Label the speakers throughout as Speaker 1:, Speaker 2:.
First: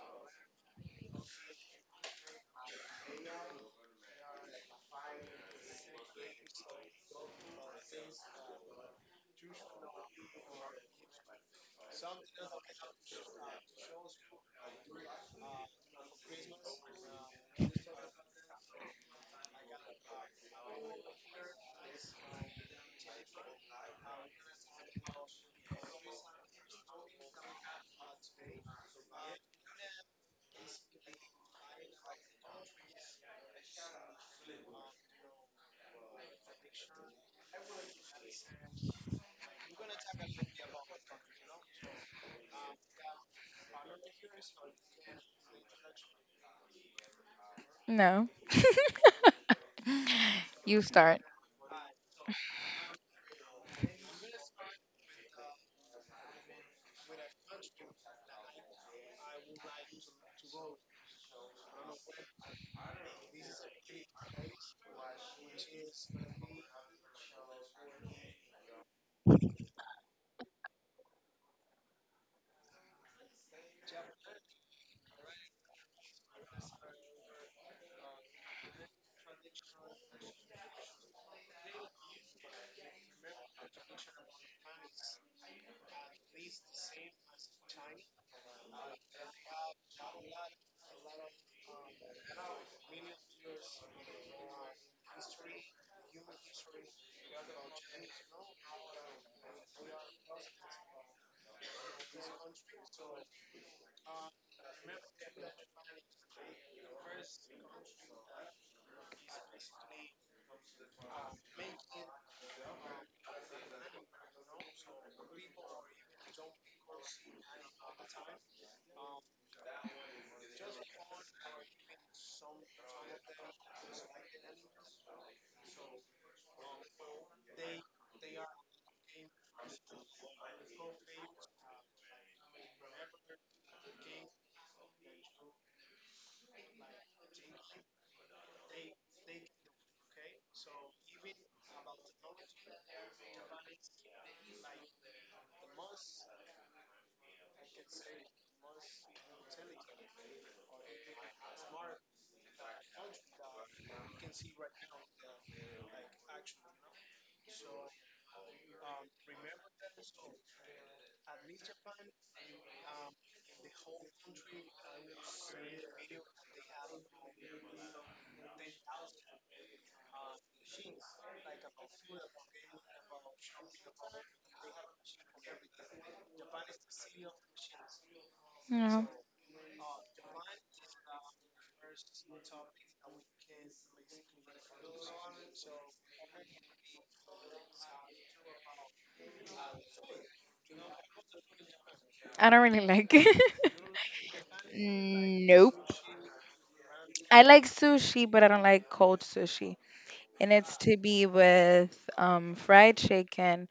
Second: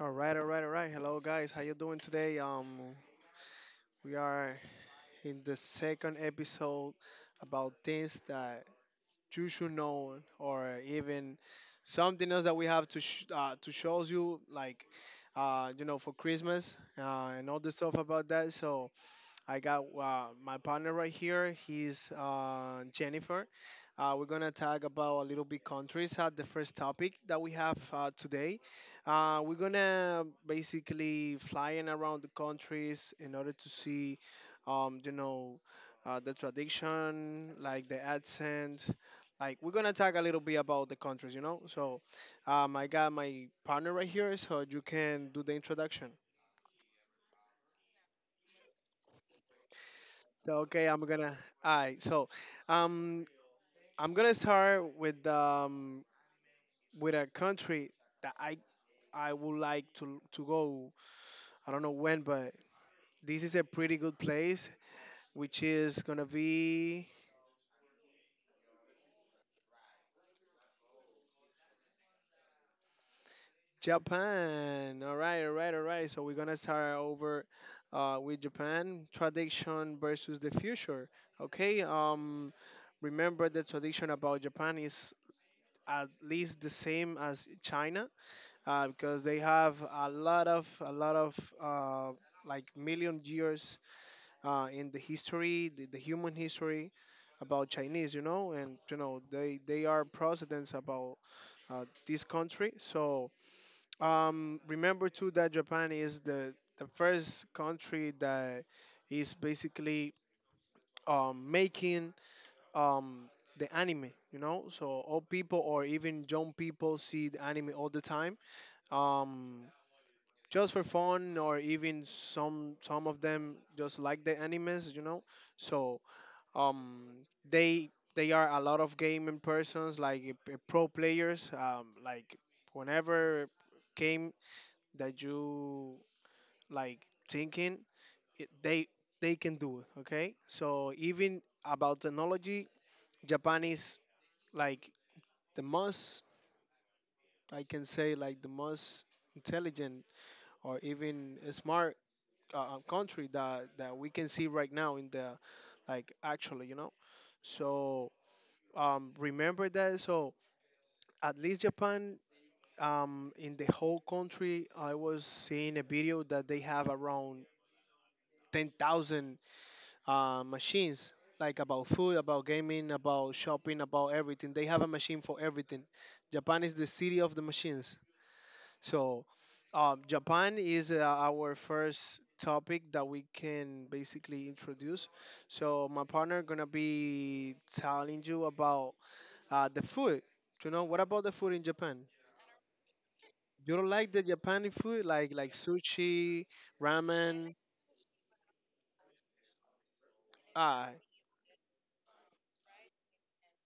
Speaker 1: All right, all right, all right. Hello, guys. How you doing today? We are in the second episode about things that you should know, or even something else that we have to to shows you, like you know, for Christmas and all the stuff about that. So I got my partner right here. He's Jennifer. We're gonna talk about a little bit countries. The first topic that we have today, we're gonna basically flying around the countries in order to see, um, you know, the tradition, like the accent. Like we're gonna talk a little bit about the countries, So, I got my partner right here, so you can do the introduction.
Speaker 2: No.
Speaker 1: So,
Speaker 2: You
Speaker 1: okay, I'm
Speaker 2: start.
Speaker 1: gonna. All right, so. Um, I'm gonna start with a country that I would like to go. I don't know when, but this is a pretty good place, which is gonna be Japan. All right, all right, all right. So we're gonna start over with Japan tradition versus the future. Okay. Remember the tradition about Japan is at least the same as China because they have a lot of uh, like million years in the history, the human history about Chinese, you know, and you know they are presidents about this country. So remember too that Japan is the first country that is basically making um, the anime, you know, so all people or even young people see the anime all the time. Um, just for fun or even some of them just like the animes, you know. So um they they are a lot of gaming persons, like pro players, like whenever game that you like thinking it, they can do it. Okay, so even about technology, Japan is like the most, I can say like the most intelligent or even smart country that we can see right now in the, like actually, you know. So remember that. So at least Japan, in the whole country, I was seeing a video that they have around 10,000 machines, like about food, about gaming, about shopping, about everything. They have a machine for everything. Japan is the city of the machines.
Speaker 2: No.
Speaker 1: So, Japan is our first topic that we can basically introduce. So, my partner gonna be telling you about the food. You know, what about the food in Japan?
Speaker 2: I don't really like it.
Speaker 1: You don't like the Japanese food, like
Speaker 2: Nope.
Speaker 1: sushi,
Speaker 2: I
Speaker 1: ramen.
Speaker 2: like sushi, but I don't like cold sushi. And it's to
Speaker 1: Ah,
Speaker 2: be with fried chicken,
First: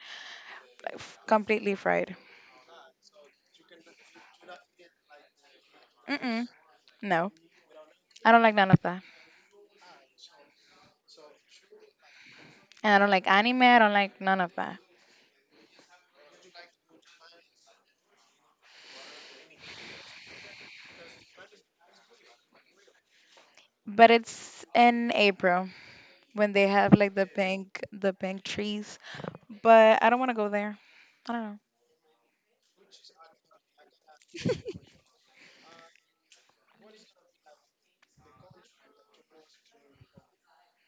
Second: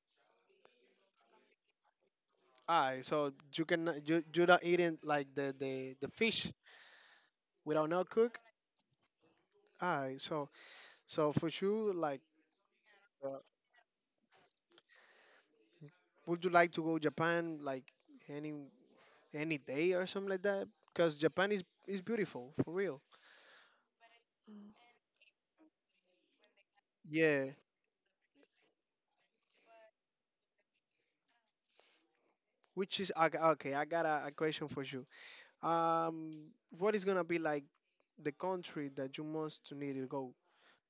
Speaker 2: like, completely fried.
Speaker 1: ah. So you can, you not eating like the
Speaker 2: Mm-mm,
Speaker 1: fish
Speaker 2: no,
Speaker 1: without no
Speaker 2: I
Speaker 1: cook.
Speaker 2: don't like none of that.
Speaker 1: Ah, so so for sure, like,
Speaker 2: And I don't like
Speaker 1: uh,
Speaker 2: anime. I don't like none of that.
Speaker 1: would you like to go Japan? Like any any day or something like that, because Japan is beautiful for real.
Speaker 2: But it's in April when they have like the
Speaker 1: Yeah,
Speaker 2: pink, the pink trees. But I don't want to go there. I don't know.
Speaker 1: which is okay. Okay, I got a question for you. What is gonna be like the country that you most to need to go?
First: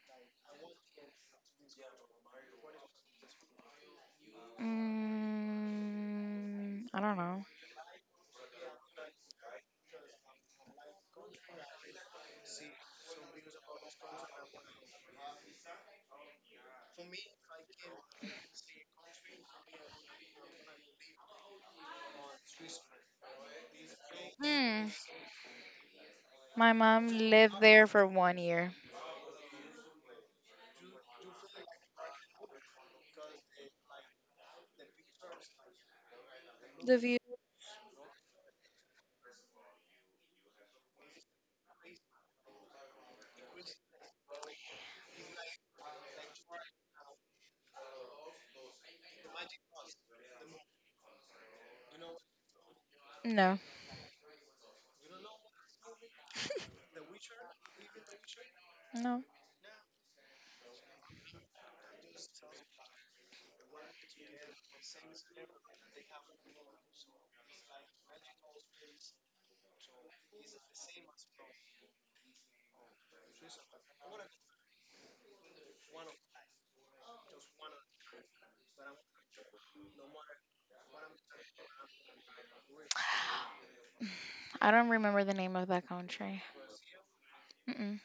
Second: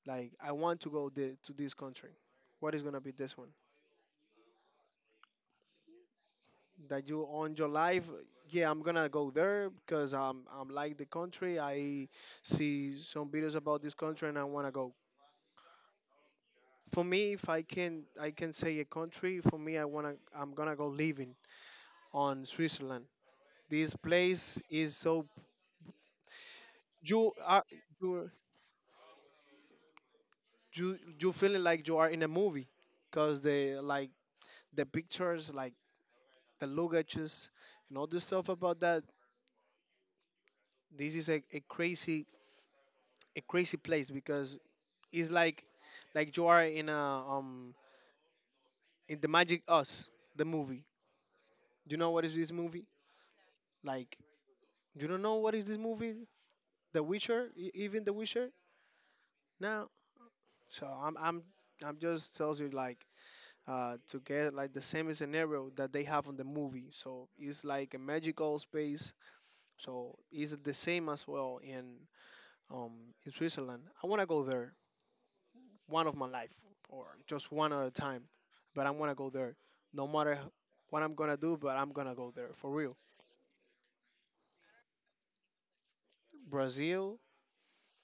Speaker 1: Like, I want to go the, to this country. What is gonna be this one
Speaker 2: Mm, I
Speaker 1: that
Speaker 2: don't
Speaker 1: you
Speaker 2: know.
Speaker 1: on your life? Yeah, I'm gonna go there because I'm like the country. I see some videos about this country and I wanna go. For me, if I can, I can say a country, for me I wanna, I'm gonna go living on Switzerland. This place
Speaker 2: Hmm.
Speaker 1: is so,
Speaker 2: My mom
Speaker 1: you
Speaker 2: lived
Speaker 1: are,
Speaker 2: there for
Speaker 1: you
Speaker 2: 1 year.
Speaker 1: you feeling like you are in a movie, cause the, like the pictures, like the
Speaker 2: The view?
Speaker 1: lugages and all the stuff about that. This is a crazy, a crazy place because it's like you are in a in the Magic Us, the movie. Do you know what is this movie?
Speaker 2: No,
Speaker 1: Like you don't know what is this movie? The Witcher, E- even The Witcher.
Speaker 2: no.
Speaker 1: No. So I'm just tells you, like to get like the same scenario that they have on the movie. So it's like a magical space. So it's the same as well um, in Switzerland. I want to go there one of my life or just one at a time, but I want to go there no matter what I'm gonna do. But I'm gonna go there for real.
Speaker 2: I don't remember the name of that country.
Speaker 1: Brazil
Speaker 2: Mm-mm.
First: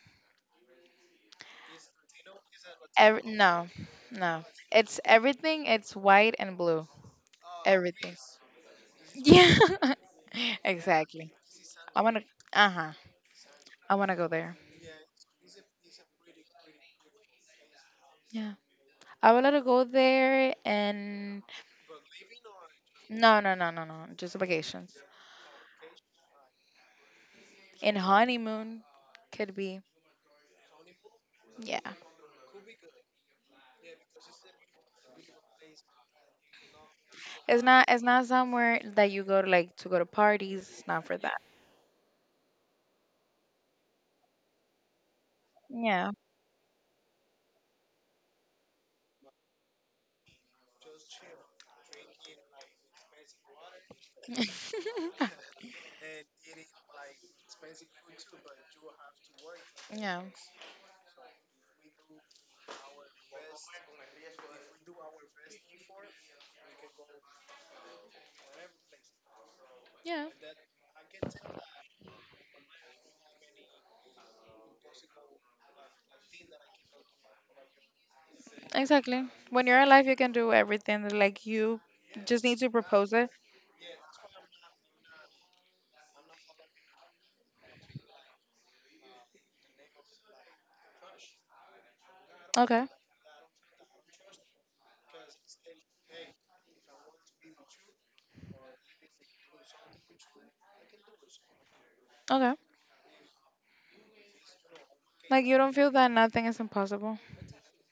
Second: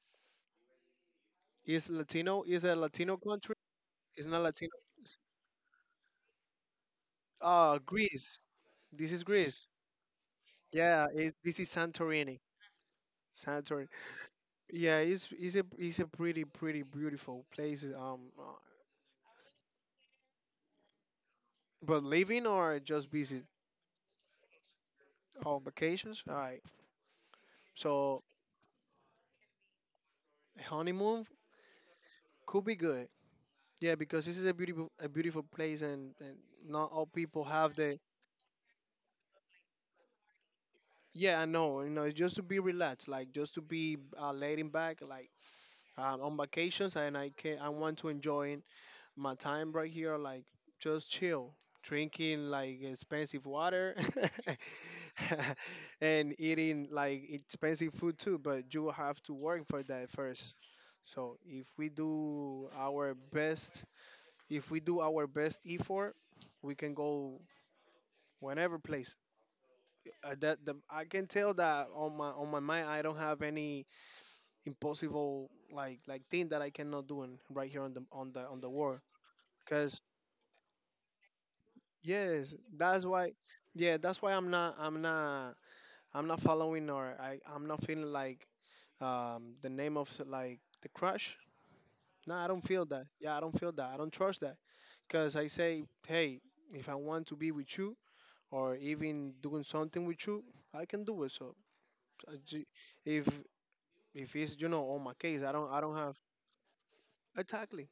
Speaker 1: is Latino. Is a Latino country.
Speaker 2: No,
Speaker 1: It's not
Speaker 2: no.
Speaker 1: Latino.
Speaker 2: It's everything. It's white and blue. Everything.
Speaker 1: Greece. This is
Speaker 2: Yeah,
Speaker 1: Greece. Yeah,
Speaker 2: exactly.
Speaker 1: it, this is
Speaker 2: I wanna,
Speaker 1: Santorini.
Speaker 2: uh huh.
Speaker 1: Santorini.
Speaker 2: I wanna go there.
Speaker 1: Yeah, it's a, it's a pretty pretty beautiful place.
Speaker 2: Yeah, I would love to go there and
Speaker 1: But living or just
Speaker 2: no,
Speaker 1: visit
Speaker 2: no, no, no, no, just vacations.
Speaker 1: on vacations. All right.
Speaker 2: And
Speaker 1: So
Speaker 2: honeymoon could be.
Speaker 1: honeymoon
Speaker 2: Yeah,
Speaker 1: could be good. Yeah, because this is a beautiful, a beautiful place, and not all people
Speaker 2: it's
Speaker 1: have
Speaker 2: not.
Speaker 1: the.
Speaker 2: It's not somewhere that you go to like to go to parties. It's not for that.
Speaker 1: Yeah, I know. You know, it's just to be relaxed, like just to be laying back, like
Speaker 2: Yeah.
Speaker 1: on vacations, and I can, I want to enjoy my time right here, like just chill, drinking like expensive water and eating like expensive food too, but you have to work for that
Speaker 2: Yeah,
Speaker 1: first. So if we do our best, if we do our best effort, we can go whenever place
Speaker 2: yeah,
Speaker 1: that the, I can tell that on my, on my mind I don't have any impossible, like thing that I cannot do in, right here on the, on the world.
Speaker 2: exactly. When you're alive, you can do everything, like you just
Speaker 1: Yes,
Speaker 2: need to
Speaker 1: that's
Speaker 2: propose it.
Speaker 1: why. Yeah, that's why I'm not. I'm not. I'm not following, or I. I'm not feeling like the name of like the crush. No, I don't feel
Speaker 2: Okay,
Speaker 1: that. Yeah, I don't feel that. I don't trust that, cause I say, hey, if I want to be with you or even doing something with you, I can do it. So, I
Speaker 2: okay.
Speaker 1: ju- if if it's, you know, on my case,
Speaker 2: Like
Speaker 1: I
Speaker 2: you
Speaker 1: don't.
Speaker 2: don't
Speaker 1: I
Speaker 2: feel
Speaker 1: don't
Speaker 2: that
Speaker 1: have,
Speaker 2: nothing is impossible.
Speaker 1: exactly.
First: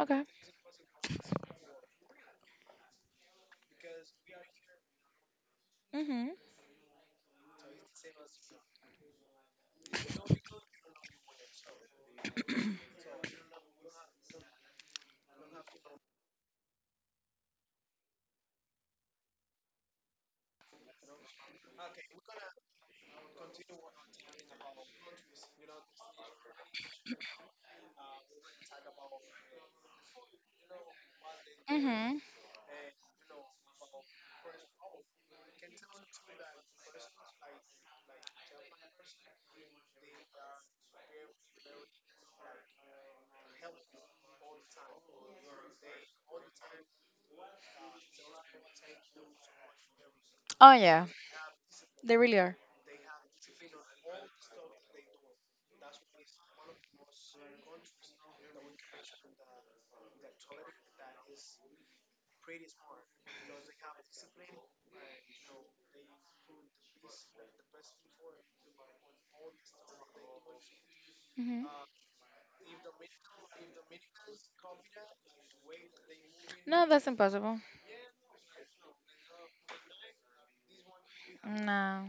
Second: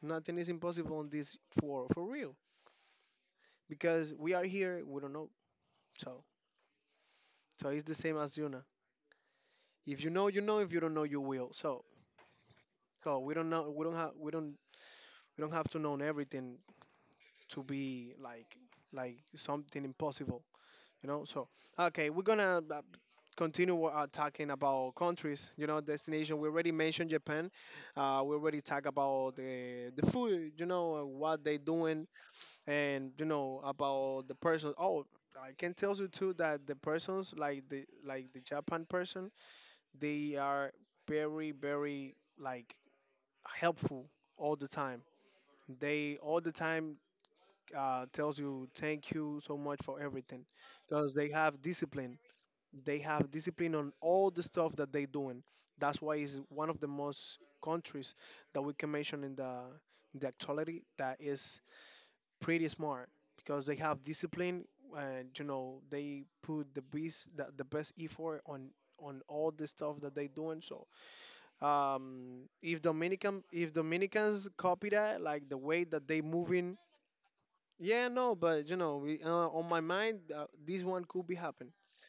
Speaker 2: Okay.
Speaker 1: Nothing is impossible in this, for real, because we are here. We don't know. So
Speaker 2: Mhm.
Speaker 1: so it's the same as you. If you know, you know. If you don't know, you will. So, so we don't know. We don't have. We don't. We don't have to know everything to be like something impossible. You know. So, okay, we're gonna continue talking about countries. You know, destination. We already mentioned Japan. We already talk about the food. You know, what they doing,
Speaker 2: Mhm.
Speaker 1: and you know about the person. Oh. I can tell you too that the persons, like the, like the Japan person, they are very very like helpful all the time. They all the time tells you thank you so much for everything
Speaker 2: Oh yeah,
Speaker 1: because they have
Speaker 2: they
Speaker 1: discipline.
Speaker 2: really are.
Speaker 1: They have discipline on all the stuff that they doing. That's why it's one of the most countries that we can mention in the, in the actuality, that is pretty smart because they have discipline, and you know they put the best, the best effort on all the stuff that they doing. So
Speaker 2: Hmm.
Speaker 1: if Dominicans copy that, like the way that they moving,
Speaker 2: No, that's impossible.
Speaker 1: yeah, no, but you know, we, on my mind, this one could be happen.
Speaker 2: No,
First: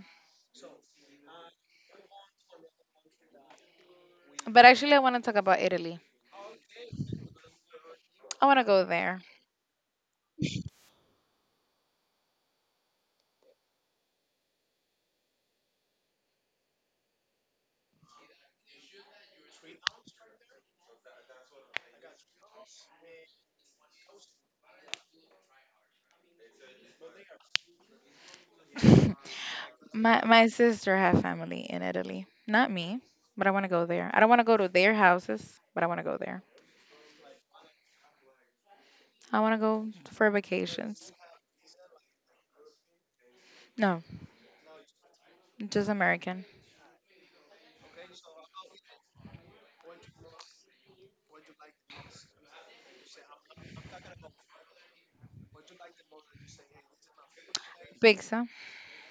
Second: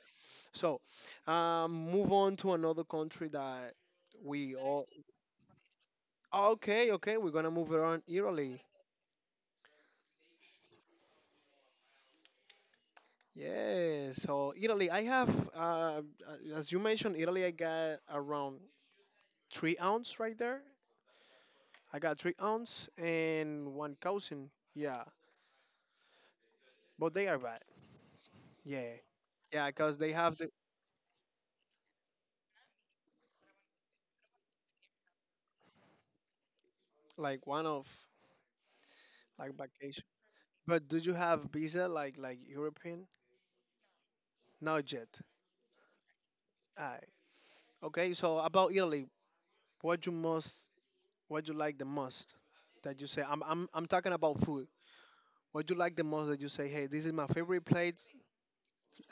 Speaker 1: So, move on to another country that we
Speaker 2: but
Speaker 1: all.
Speaker 2: actually, I want to talk about Italy.
Speaker 1: Okay, okay, we're gonna move around
Speaker 2: I want to
Speaker 1: Italy.
Speaker 2: go there.
Speaker 1: Yeah, so Italy, I have, as you mentioned, Italy, I got around 3 ounce right there. I got 3 ounce and one cousin. Yeah, but they are bad. Yeah, yeah, because they
Speaker 2: my
Speaker 1: have
Speaker 2: my
Speaker 1: the,
Speaker 2: sister have family in Italy, not me, but I want to go there. I don't want to go to their houses, but I want to go there.
Speaker 1: like one of,
Speaker 2: I
Speaker 1: like
Speaker 2: want to go
Speaker 1: vacation.
Speaker 2: for
Speaker 1: But do
Speaker 2: vacations.
Speaker 1: you have visa like European?
Speaker 2: No,
Speaker 1: Not yet.
Speaker 2: just American
Speaker 1: Aye. Okay. So about Italy, what you most, what you like the most that you say? I'm talking about food. What you like the most that you say? Hey, this is my favorite plate,
Speaker 2: pizza.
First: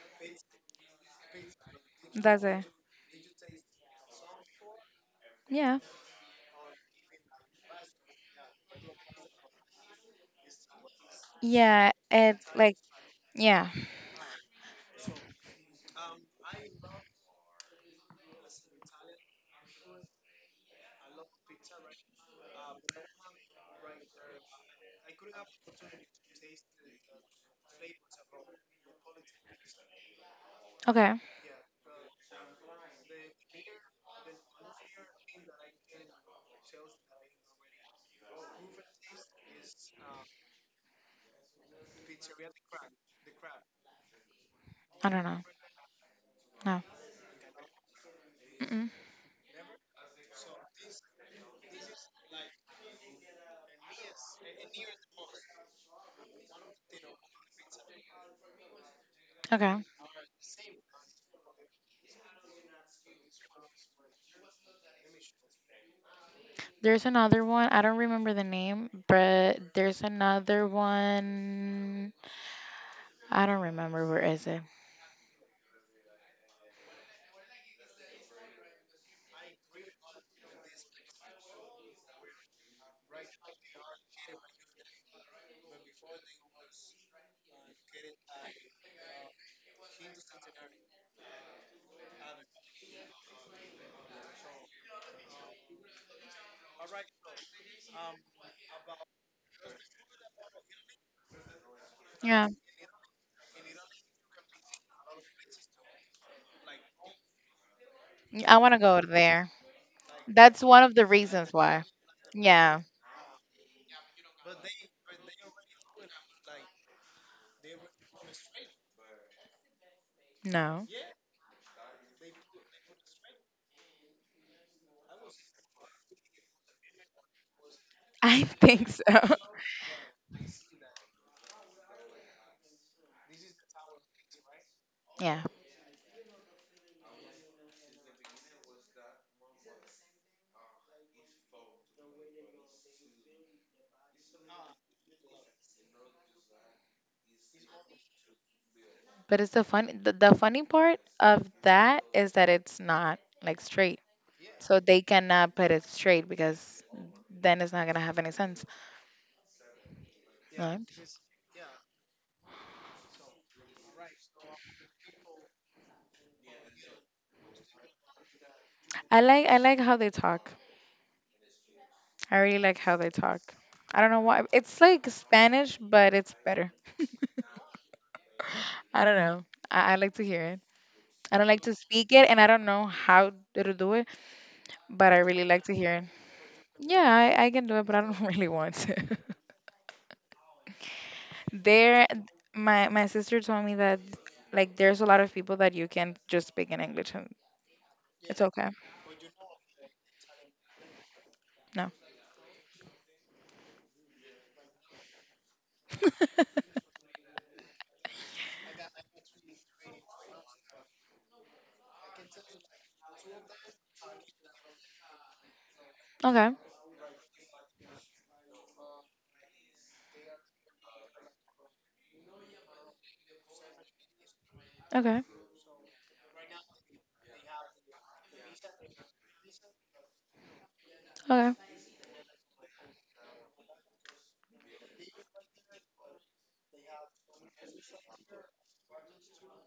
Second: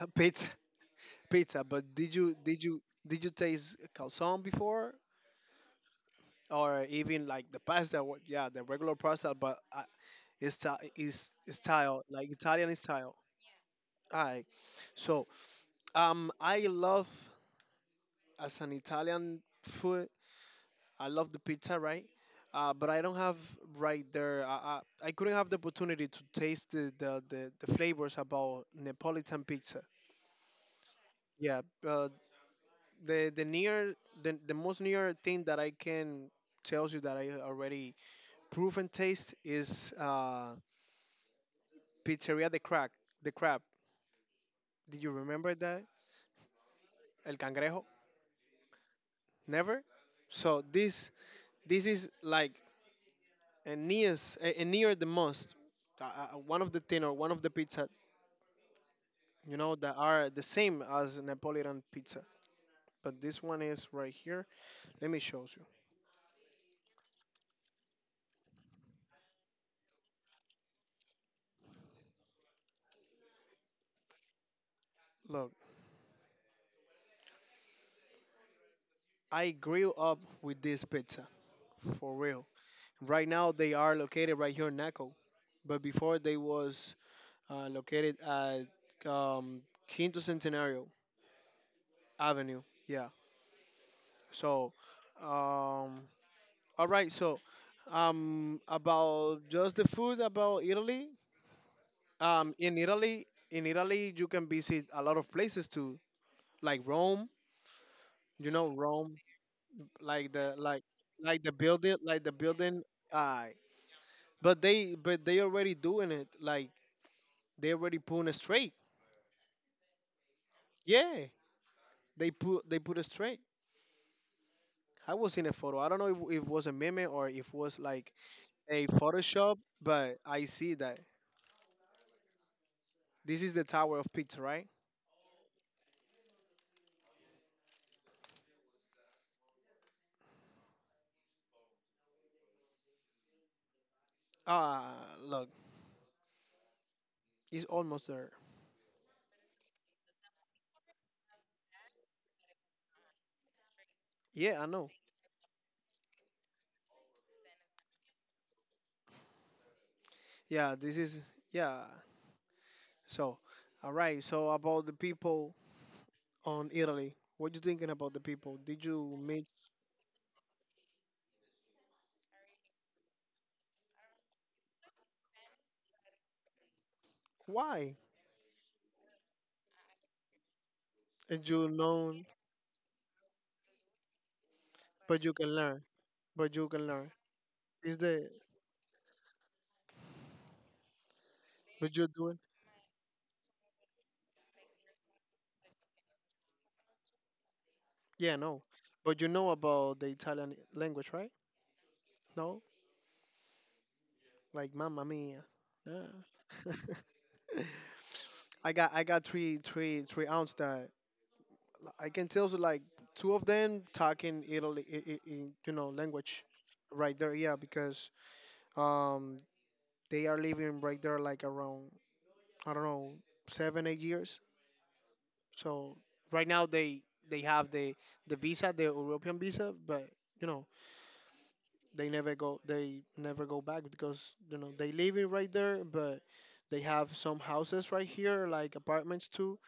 Speaker 1: pizza. Pizza. But did
Speaker 2: That's it.
Speaker 1: you taste calzone before,
Speaker 2: Yeah,
Speaker 1: or even like the pasta? Yeah, the regular pasta, but is
Speaker 2: yeah.
Speaker 1: style like
Speaker 2: It's
Speaker 1: Italian
Speaker 2: like,
Speaker 1: style.
Speaker 2: yeah.
Speaker 1: Aye. So I love, as an Italian food, I love the pizza, right? But I don't have right there. I couldn't have the opportunity to taste the, the flavors about Neapolitan pizza.
Speaker 2: Okay.
Speaker 1: Yeah, uh, the near, the most near thing that I can tells you that I already proven taste is Pizzeria de Crack, the Crab. Did
Speaker 2: I
Speaker 1: you
Speaker 2: don't know.
Speaker 1: remember that?
Speaker 2: No.
Speaker 1: El Cangrejo?
Speaker 2: Mm-mm.
Speaker 1: Never. So this is like Aeneas, Aeneas the most, one of the thin, or one of the pizza, you know,
Speaker 2: Okay.
Speaker 1: that are the same as Napolitan pizza. But this one is right here. Let me show you.
Speaker 2: There's another one. I don't remember the name, but there's another one. I don't remember where is it.
Speaker 1: Look, I grew up with this pizza, for real. Right now they are located right here in Naco, but before they was located at um, Quinto Centenario Avenue. Yeah. So, um, all right. So, about just the food about Italy.
Speaker 2: Yeah,
Speaker 1: In Italy, you can visit a lot of places too, like Rome. You
Speaker 2: I
Speaker 1: know,
Speaker 2: want to go
Speaker 1: Rome,
Speaker 2: there.
Speaker 1: like the
Speaker 2: That's
Speaker 1: like
Speaker 2: one of the
Speaker 1: like the
Speaker 2: reasons why.
Speaker 1: building, like the
Speaker 2: Yeah,
Speaker 1: building. Uh, but they already doing it. Like they already putting it straight.
Speaker 2: no.
Speaker 1: Yeah, they put it straight. I was in a photo. I don't know if it was a meme or if it was like
Speaker 2: I
Speaker 1: a
Speaker 2: think so.
Speaker 1: Photoshop, but I see that this is the Tower of Pizza, right?
Speaker 2: Yeah,
Speaker 1: Ah, look, it's almost there.
Speaker 2: but it's the funny part of that is that it's not like straight.
Speaker 1: Yeah, I
Speaker 2: So
Speaker 1: know.
Speaker 2: they cannot put it straight because then it's not gonna have any sense.
Speaker 1: Yeah,
Speaker 2: Yeah.
Speaker 1: this is yeah. So, all right. So about the people on Italy, what you thinking about the people? Did you
Speaker 2: I
Speaker 1: meet?
Speaker 2: like I like how they talk. I really like how they talk. I don't know why. It's like Spanish, but it's better.
Speaker 1: Why?
Speaker 2: I don't know. I like to hear it. I
Speaker 1: And
Speaker 2: don't like
Speaker 1: you
Speaker 2: to speak
Speaker 1: know,
Speaker 2: it, and I don't know how to do it, but I
Speaker 1: but you
Speaker 2: really
Speaker 1: can
Speaker 2: like to
Speaker 1: learn.
Speaker 2: hear it.
Speaker 1: But you can
Speaker 2: Yeah,
Speaker 1: learn.
Speaker 2: I can do it, but
Speaker 1: Is
Speaker 2: I don't
Speaker 1: the
Speaker 2: really want to.
Speaker 1: but
Speaker 2: there,
Speaker 1: you do it?
Speaker 2: my sister told me that like there's a lot of people that you can just speak in English, and
Speaker 1: Yeah,
Speaker 2: it's
Speaker 1: no.
Speaker 2: okay.
Speaker 1: But you know about the Italian language, right?
Speaker 2: No.
Speaker 1: No, like Mamma Mia. Nah. I got three aunts that I can tell you like two of them talking Italy in, you know, language
Speaker 2: Okay.
Speaker 1: right there, yeah, because um they are living right there like around, I don't know, 7 8 years.
Speaker 2: Okay.
Speaker 1: So right now they they have the visa, the European visa, but you know
Speaker 2: Okay.
Speaker 1: they never go back because you know they live it right there, but they have some houses right here like apartments too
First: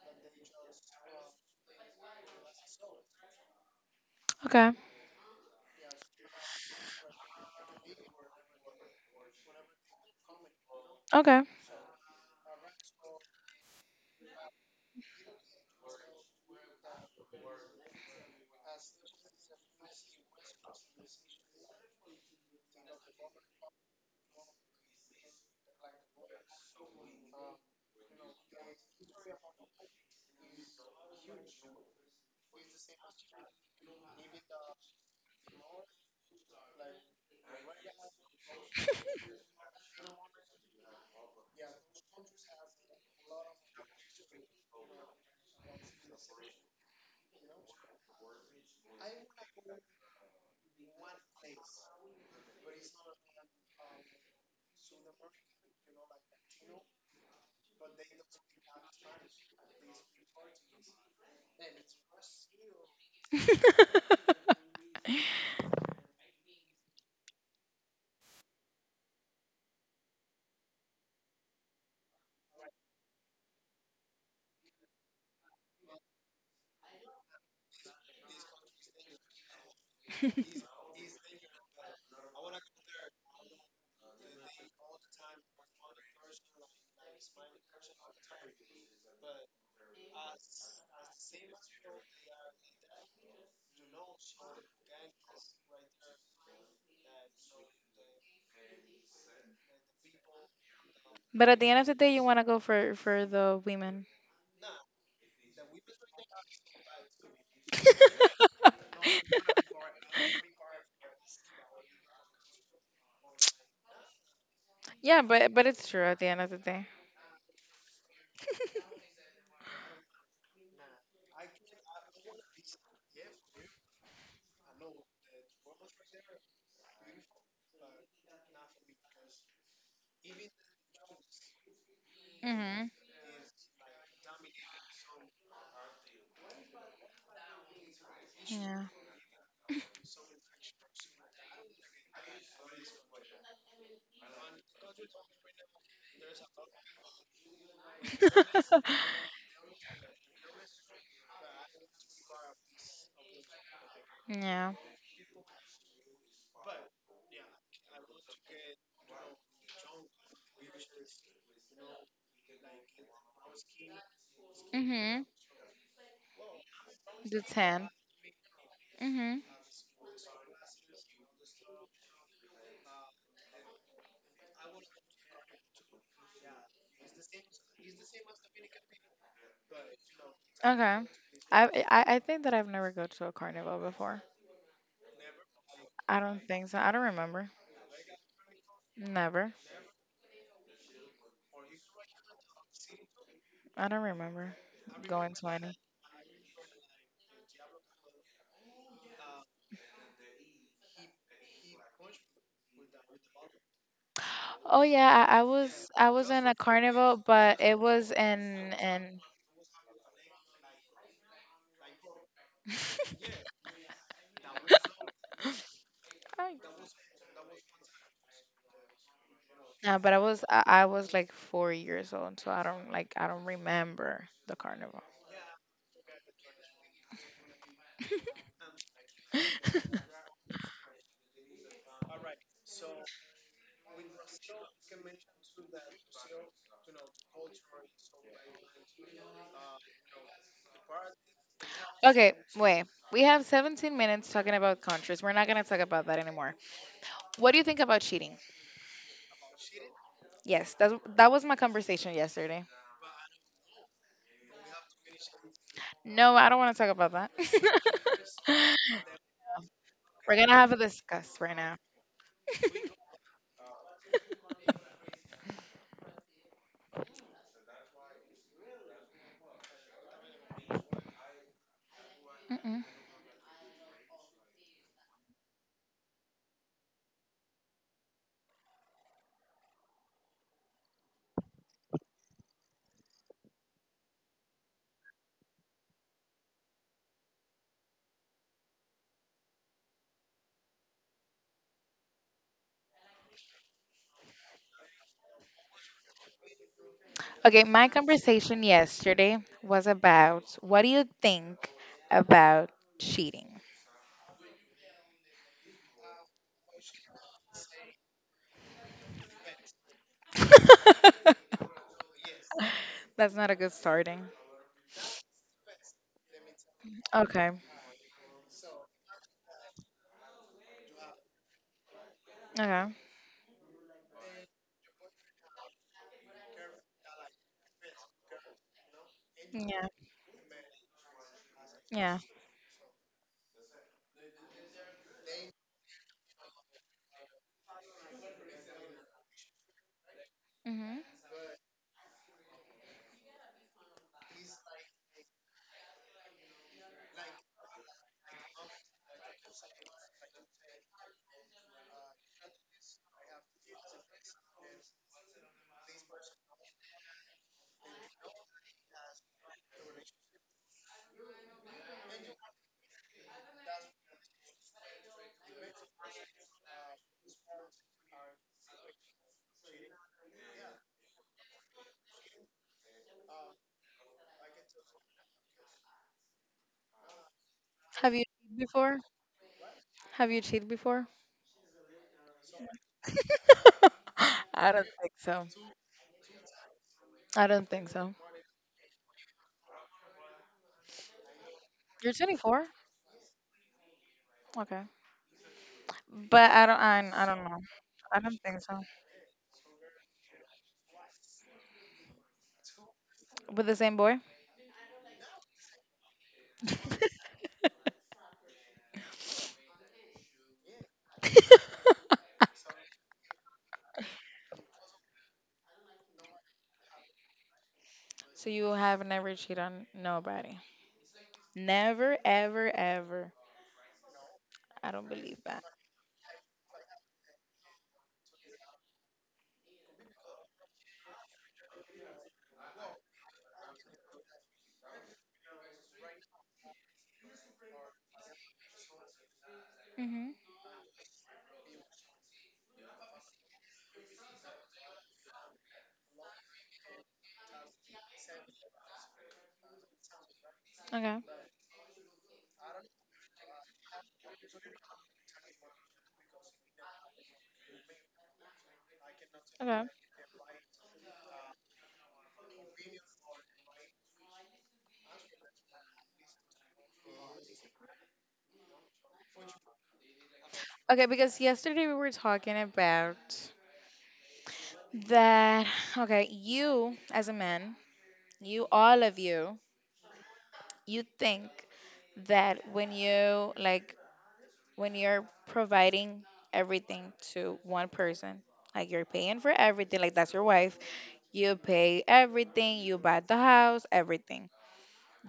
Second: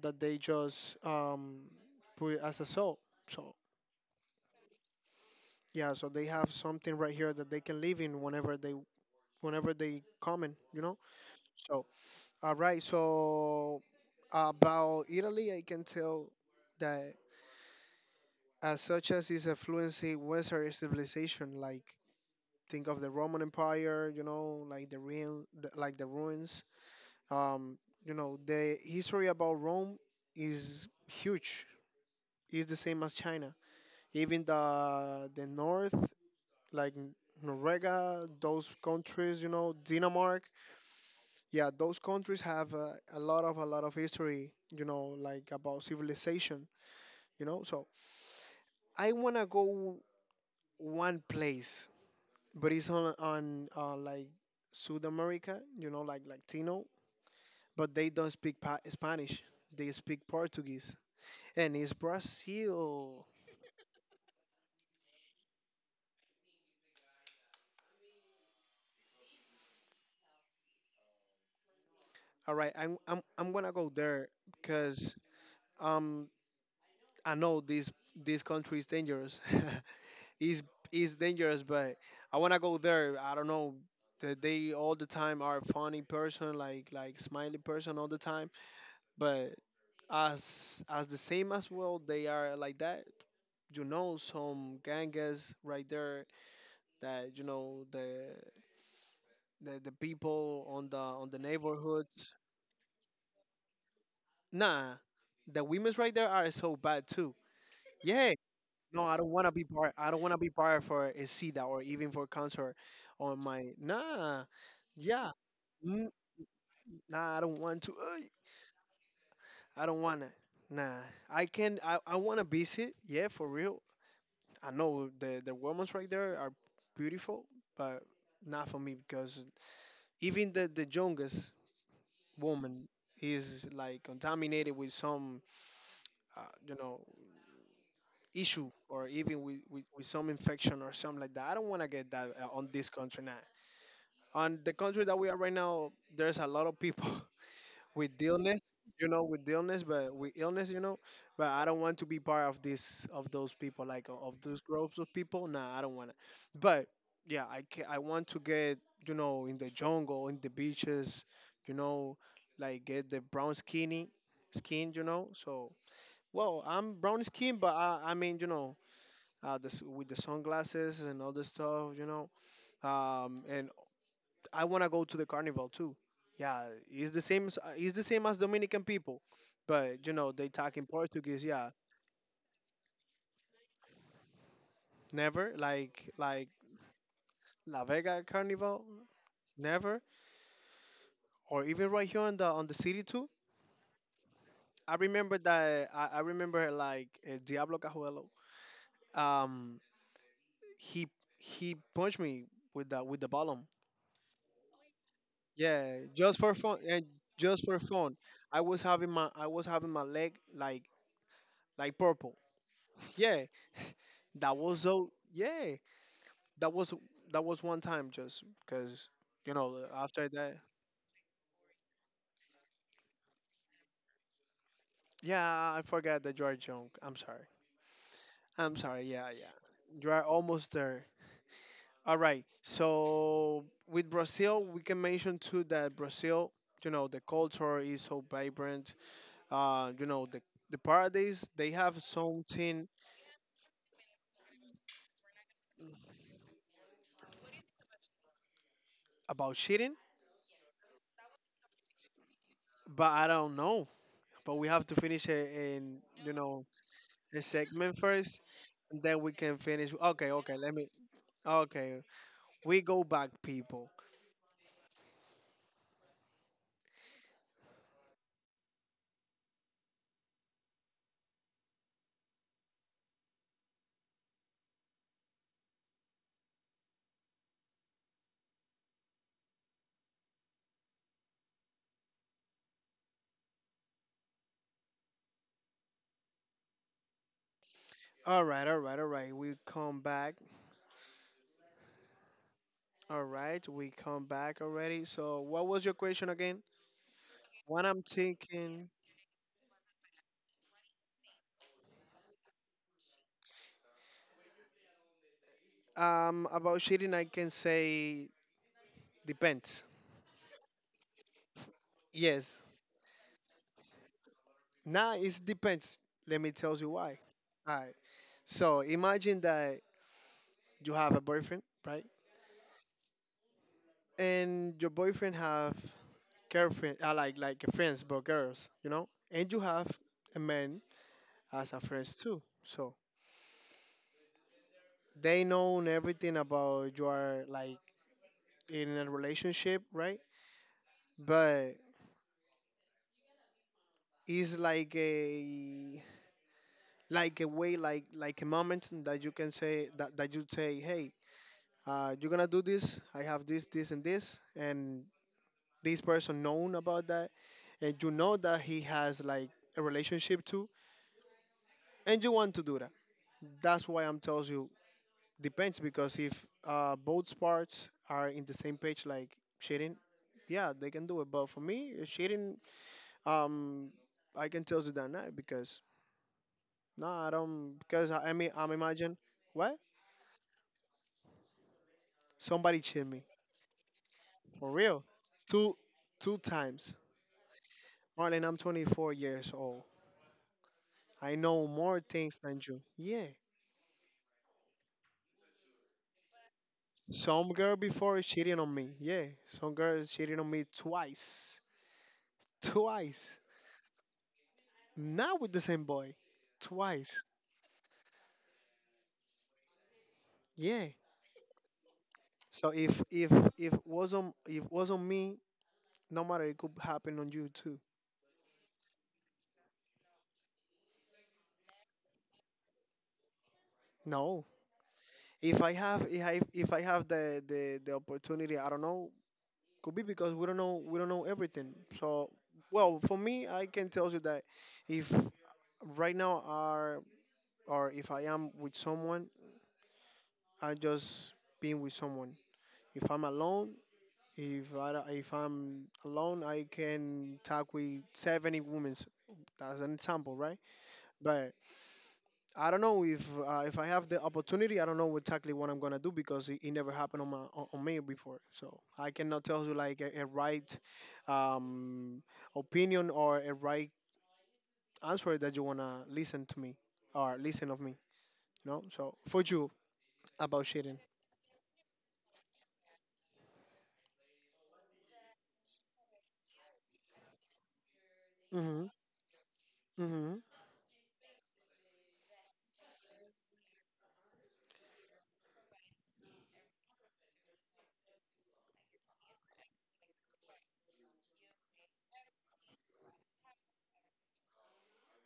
Speaker 1: that they just put as a sole. So
Speaker 2: Okay.
Speaker 1: yeah, so they have something right here that they can live in whenever they come in, you know.
Speaker 2: Okay.
Speaker 1: So all right, so about Italy, I can tell that as such as is a fluency Western civilization, like think of the Roman Empire, you know, like the real, the, like the ruins. Um, you know, the history about Rome is huge. It's the same as China. Even the north, like Norega, those countries, you know, Denmark. Yeah, those countries have a lot of history. You know, like about civilization. You know, so I wanna go one place, but it's on like South America, you know, like Latino, but they don't speak Spanish. They speak Portuguese, and it's Brazil. All right, I'm gonna go there because um I know this country is dangerous. it's it's dangerous, but I wanna go there. I don't know. That They all the time are funny person, like smiley person all the time, but as the same as well they are like that, you know, some gangas right there that you know the, people on the
Speaker 2: But at the end of the day, you
Speaker 1: neighborhoods.
Speaker 2: want to go for the women.
Speaker 1: Nah, the women's right there are so bad too. Yeah. No, I don't want to be part for a sida or even for concert on my, nah.
Speaker 2: Yeah,
Speaker 1: Yeah.
Speaker 2: but it's true
Speaker 1: Mm,
Speaker 2: at the end of the day.
Speaker 1: nah I don't want to Ay, I don't want to. Nah. I want to visit, yeah, for real. I know the women's right there are beautiful, but not for me because even the youngest
Speaker 2: Mhm.
Speaker 1: woman is like contaminated with some you know, issue
Speaker 2: Yeah.
Speaker 1: or even with some infection or something like that. I don't want to get that on this country now. On the country that we are right now, there's a lot of people with the illness, you know, with the illness, but with illness, you know, but I don't want to be part of this of those people, like of those
Speaker 2: Yeah.
Speaker 1: groups of people. Nah, I don't want to. But yeah, I want to get, you know, in the jungle, in the beaches, you know, like get the brown skinny skin, you
Speaker 2: Mhm.
Speaker 1: know. So well, I'm brown
Speaker 2: The
Speaker 1: skin, but
Speaker 2: ten.
Speaker 1: I mean, you know.
Speaker 2: Mhm.
Speaker 1: This, with the sunglasses and all the stuff, you know, and I want to go to the carnival too. Yeah, it's the same. It's the same as Dominican people, but you know they talk in
Speaker 2: Okay.
Speaker 1: Portuguese.
Speaker 2: I,
Speaker 1: Yeah,
Speaker 2: I I think that I've never go to a carnival before.
Speaker 1: never like
Speaker 2: I don't think so. I don't remember.
Speaker 1: La Vega Carnival,
Speaker 2: Never.
Speaker 1: never, or even right here on the city too.
Speaker 2: I don't remember
Speaker 1: I
Speaker 2: going
Speaker 1: remember
Speaker 2: to any.
Speaker 1: that I remember like Diablo Cajuelo. Um, he he punched me with the bottom.
Speaker 2: Oh yeah, I, I was
Speaker 1: Yeah,
Speaker 2: I was
Speaker 1: just
Speaker 2: in
Speaker 1: for
Speaker 2: a
Speaker 1: fun and
Speaker 2: carnival, but
Speaker 1: just
Speaker 2: it
Speaker 1: for
Speaker 2: was
Speaker 1: fun.
Speaker 2: in in.
Speaker 1: I was having my leg like purple. Yeah, that was so yeah. That was that
Speaker 2: Oh,
Speaker 1: was one time just because you know
Speaker 2: nah, but I
Speaker 1: after
Speaker 2: was
Speaker 1: that,
Speaker 2: I, I was like 4 years old, so I don't remember the carnival.
Speaker 1: yeah, I forgot the you are. I'm sorry, I'm sorry. Yeah, yeah, you are almost there. All right, so with Brazil we can mention too that Brazil, you know, the culture is so vibrant. You know, the paradise they have
Speaker 2: Okay, wait.
Speaker 1: something
Speaker 2: We have 17 minutes talking about countries. We're not gonna talk about that anymore. What do you think about cheating?
Speaker 1: about cheating.
Speaker 2: Yes, that was my conversation yesterday.
Speaker 1: But I don't know, but we have to finish it in, you
Speaker 2: No, I don't
Speaker 1: know,
Speaker 2: want to talk about that.
Speaker 1: the segment first, and then we can finish. Okay,
Speaker 2: We're gonna
Speaker 1: okay,
Speaker 2: have
Speaker 1: let
Speaker 2: a
Speaker 1: me.
Speaker 2: discuss right now.
Speaker 1: Okay, we go back, people.
Speaker 2: Mm-mm.
Speaker 1: All right, all right, all right. We come back. All right, we come back already. So, what was your question again?
Speaker 2: Okay,
Speaker 1: When
Speaker 2: my
Speaker 1: I'm
Speaker 2: conversation
Speaker 1: thinking,
Speaker 2: yesterday was about, what do you think about cheating?
Speaker 1: about cheating, I can say depends. Yes,
Speaker 2: That's not a good starting.
Speaker 1: now it depends. Let me tell you why.
Speaker 2: Okay.
Speaker 1: All right. So imagine that you have a boyfriend, right?
Speaker 2: Okay.
Speaker 1: And your boyfriend have girlfriend, like friends, but girls, you know. And you
Speaker 2: Yeah.
Speaker 1: have a man as a friends
Speaker 2: Yeah.
Speaker 1: too. So they know everything about you are like in a relationship, right?
Speaker 2: Hmm.
Speaker 1: But it's like a way like a moment that you can say that you say, hey, you're gonna do this. I have this, this, and this, and this person known about that, and you know that he has like a relationship too, and you want to do that. That's why I'm tells you depends, because if both parts are in the same page, like shading, yeah, they can do it. But for me, shading, um, I can tell you that now because no, I don't because
Speaker 2: Have you
Speaker 1: I mean
Speaker 2: cheated
Speaker 1: I'm
Speaker 2: before?
Speaker 1: imagine what
Speaker 2: Have you cheated before?
Speaker 1: somebody cheat me for
Speaker 2: I don't
Speaker 1: real,
Speaker 2: think so.
Speaker 1: two two times.
Speaker 2: I don't think so.
Speaker 1: Marlon, I'm 24 years old. I know more
Speaker 2: You're
Speaker 1: things than
Speaker 2: 24?
Speaker 1: you. Yeah,
Speaker 2: Okay. But I don't
Speaker 1: some
Speaker 2: know.
Speaker 1: girl
Speaker 2: I
Speaker 1: before is
Speaker 2: don't
Speaker 1: cheating
Speaker 2: think
Speaker 1: on
Speaker 2: so.
Speaker 1: me. Yeah, some girl is cheating on me twice, twice.
Speaker 2: With the same boy?
Speaker 1: Not with the same boy, twice. Yeah. So if wasn't me, no matter it could happen on you too.
Speaker 2: So you have never cheated on nobody. Never ever ever.
Speaker 1: No.
Speaker 2: I don't believe
Speaker 1: If
Speaker 2: that.
Speaker 1: I have if I have the opportunity, I don't know. Could be because we don't know everything. So well, for me, I can tell you that if right now are or if I am with someone,
Speaker 2: Hmm.
Speaker 1: I just being with someone. If I'm alone, if I'm alone, I can talk with 70 women. That's an example, right?
Speaker 2: Okay.
Speaker 1: But. I don't know if I have the opportunity. I don't know exactly what I'm gonna do because it never happened on my on me before. So I cannot tell you
Speaker 2: Okay.
Speaker 1: like a right um, opinion or a right answer that you wanna listen to me or listen of me. You know. So for you about cheating.
Speaker 2: Okay, because yesterday we were talking about that. Okay, you as a man, you
Speaker 1: Hmm.
Speaker 2: all of you
Speaker 1: Hmm.
Speaker 2: you think that when you're providing everything to one person, like you're paying for everything, like that's your wife, you pay everything, you buy the house, everything,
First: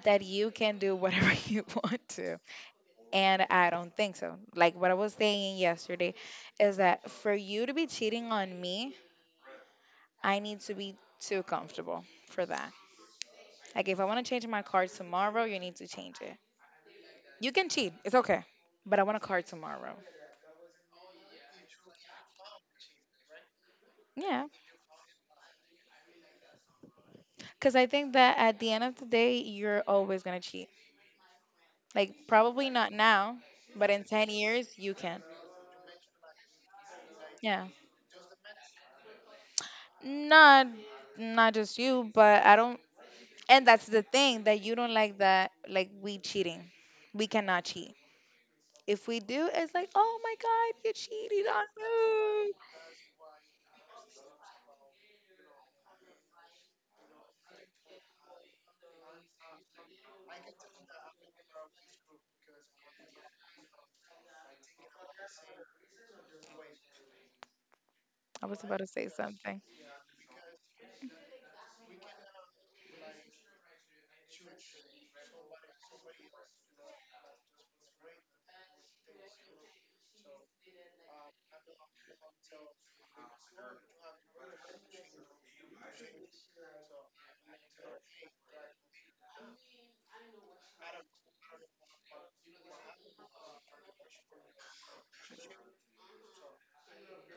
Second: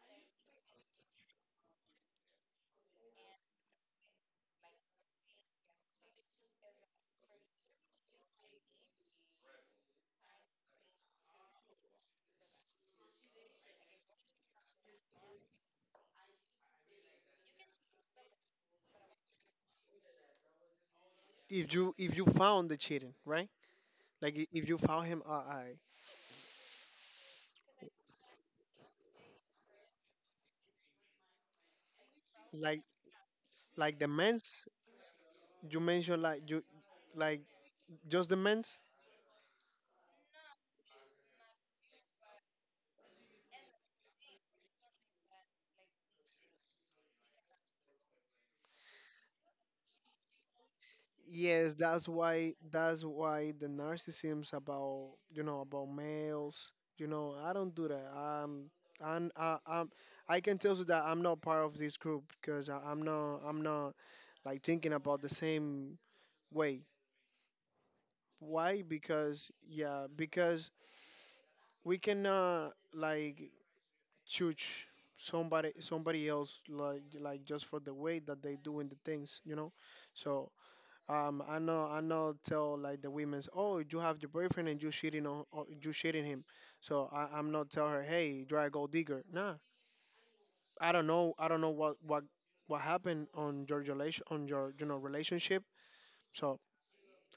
Speaker 2: that you can do whatever you want to. And I don't think so. Like what I was saying yesterday is that for you to be cheating on me, I need to be too comfortable for that. Like if I want to change my car tomorrow, you need to change it. You can cheat, it's okay, but I want a car tomorrow.
Speaker 1: If you found the cheating, right? Like
Speaker 2: Yeah,
Speaker 1: if you found him, I
Speaker 2: because I think that at the end of the day, you're always gonna cheat. Like probably
Speaker 1: like
Speaker 2: not now, but in
Speaker 1: the
Speaker 2: ten
Speaker 1: men's
Speaker 2: years, you can.
Speaker 1: you mentioned, like you, like
Speaker 2: Yeah,
Speaker 1: just the men.
Speaker 2: not not just you, but I don't. And that's the thing that you don't like that. Like we cheating, we cannot cheat. If we do, it's like, oh my God, you cheated on
Speaker 1: Yes, that's
Speaker 2: me.
Speaker 1: why the narcissism's about, you know, about males. You know, I don't do that. I'm, I can tell you that I'm not part of this group because I'm not like thinking about the same way.
Speaker 2: I was about
Speaker 1: Why?
Speaker 2: to say
Speaker 1: Because
Speaker 2: something.
Speaker 1: yeah, because we cannot like judge somebody else like just for the way that they doing the things. You know, so I know, I know. Tell like the women's, oh, you have your boyfriend and you cheating on, or you cheating him. So I'm not tell her, hey, you're a gold digger. Nah, I don't know. I don't know what happened on your relation on your, you know, relationship. So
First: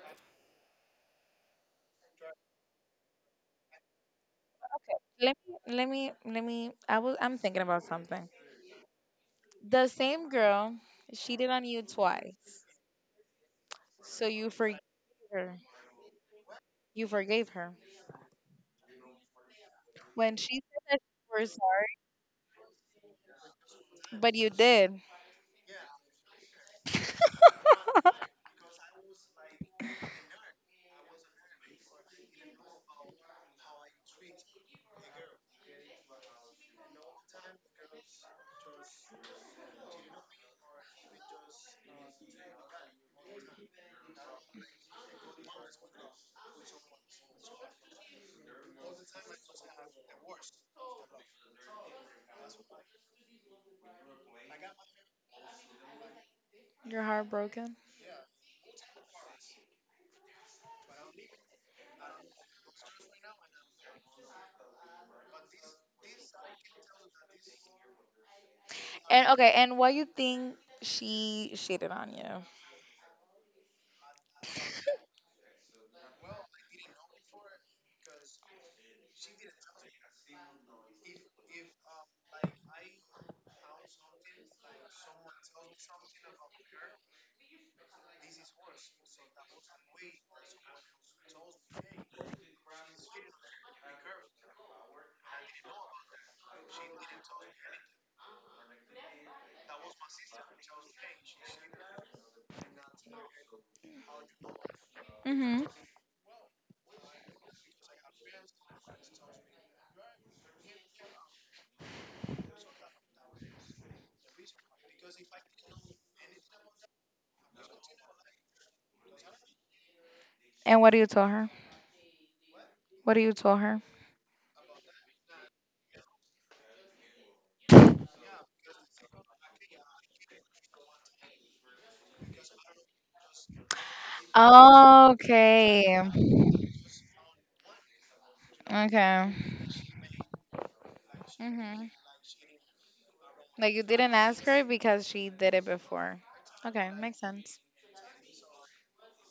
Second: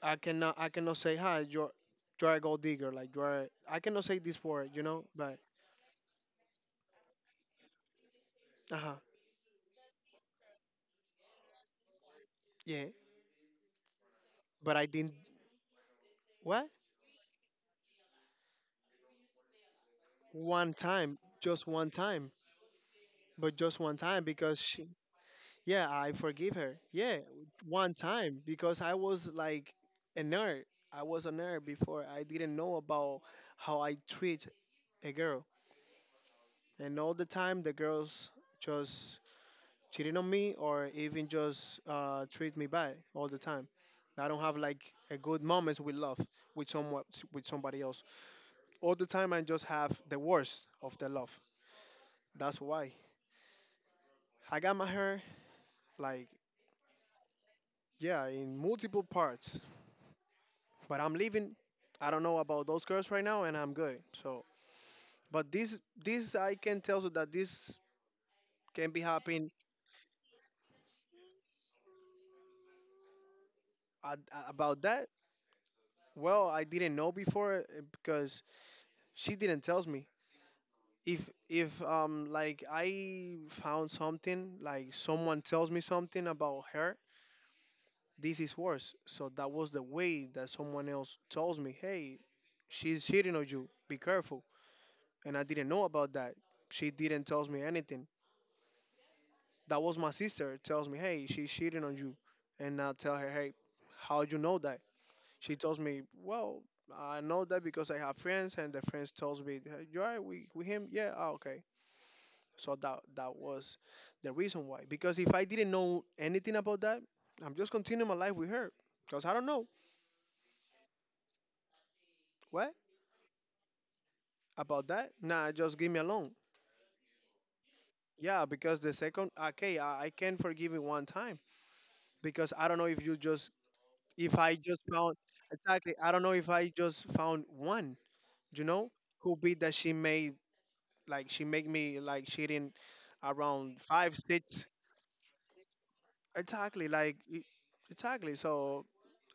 Speaker 1: I cannot say hi. You're a gold digger. Like you're, I cannot say this word. You know,
Speaker 2: Let
Speaker 1: but
Speaker 2: me, let me, let me. I was. I'm thinking about something.
Speaker 1: uh huh,
Speaker 2: The same girl cheated on you twice,
Speaker 1: yeah.
Speaker 2: so you
Speaker 1: But
Speaker 2: forgive
Speaker 1: I didn't,
Speaker 2: her.
Speaker 1: what,
Speaker 2: You forgave her. When she
Speaker 1: one
Speaker 2: said that
Speaker 1: time,
Speaker 2: you were
Speaker 1: just one
Speaker 2: sorry,
Speaker 1: time, but just one time
Speaker 2: but you
Speaker 1: because she,
Speaker 2: did.
Speaker 1: yeah, I forgive her. Yeah, one time because I was like a nerd. I was a nerd before. I didn't know about how I treat a girl, and all the time the girls just cheating on me or even just treat me bad all the time. I don't have like a good moments with love with someone with somebody else. All the time I just have the worst of the love. That's why I got my hair like
Speaker 2: You're heartbroken.
Speaker 1: yeah in multiple parts. But I'm leaving. I don't know about those girls right now, and I'm good. So, but this I can tell you that this can be
Speaker 2: And
Speaker 1: happening.
Speaker 2: okay, and why you think she cheated on you?
Speaker 1: About that. Well, I didn't know before because she didn't tells me. If if like I found something like someone tells me something about her, this is worse. So that was the way that someone else tells me, "Hey, she's cheating on you. Be careful." And I didn't know about that. She didn't tells me anything. That was my sister tells me, "Hey, she's cheating on you." And I tell her, "Hey, how you know that?" She
Speaker 2: Mhm.
Speaker 1: tells me, "Well, I know that because I have friends and the friends tells me, 'Hey, you alright with him? Yeah, okay.'" So that was the reason why. Because if I didn't know anything about that, I'm just continuing my life with her. Because I don't know.
Speaker 2: And what do you tell her?
Speaker 1: What?
Speaker 2: What do you tell her?
Speaker 1: About that? Nah, just give me alone. Yeah, because the second, okay, I can forgive you one time because I don't know if I just found exactly,
Speaker 2: Okay.
Speaker 1: I don't know if I just found one, you know, who
Speaker 2: Okay.
Speaker 1: beat that she made like she make
Speaker 2: Mhm.
Speaker 1: me like cheating
Speaker 2: Like
Speaker 1: around
Speaker 2: you
Speaker 1: five,
Speaker 2: didn't ask
Speaker 1: six,
Speaker 2: her because she did it before.
Speaker 1: exactly,
Speaker 2: Okay, makes sense.
Speaker 1: exactly. So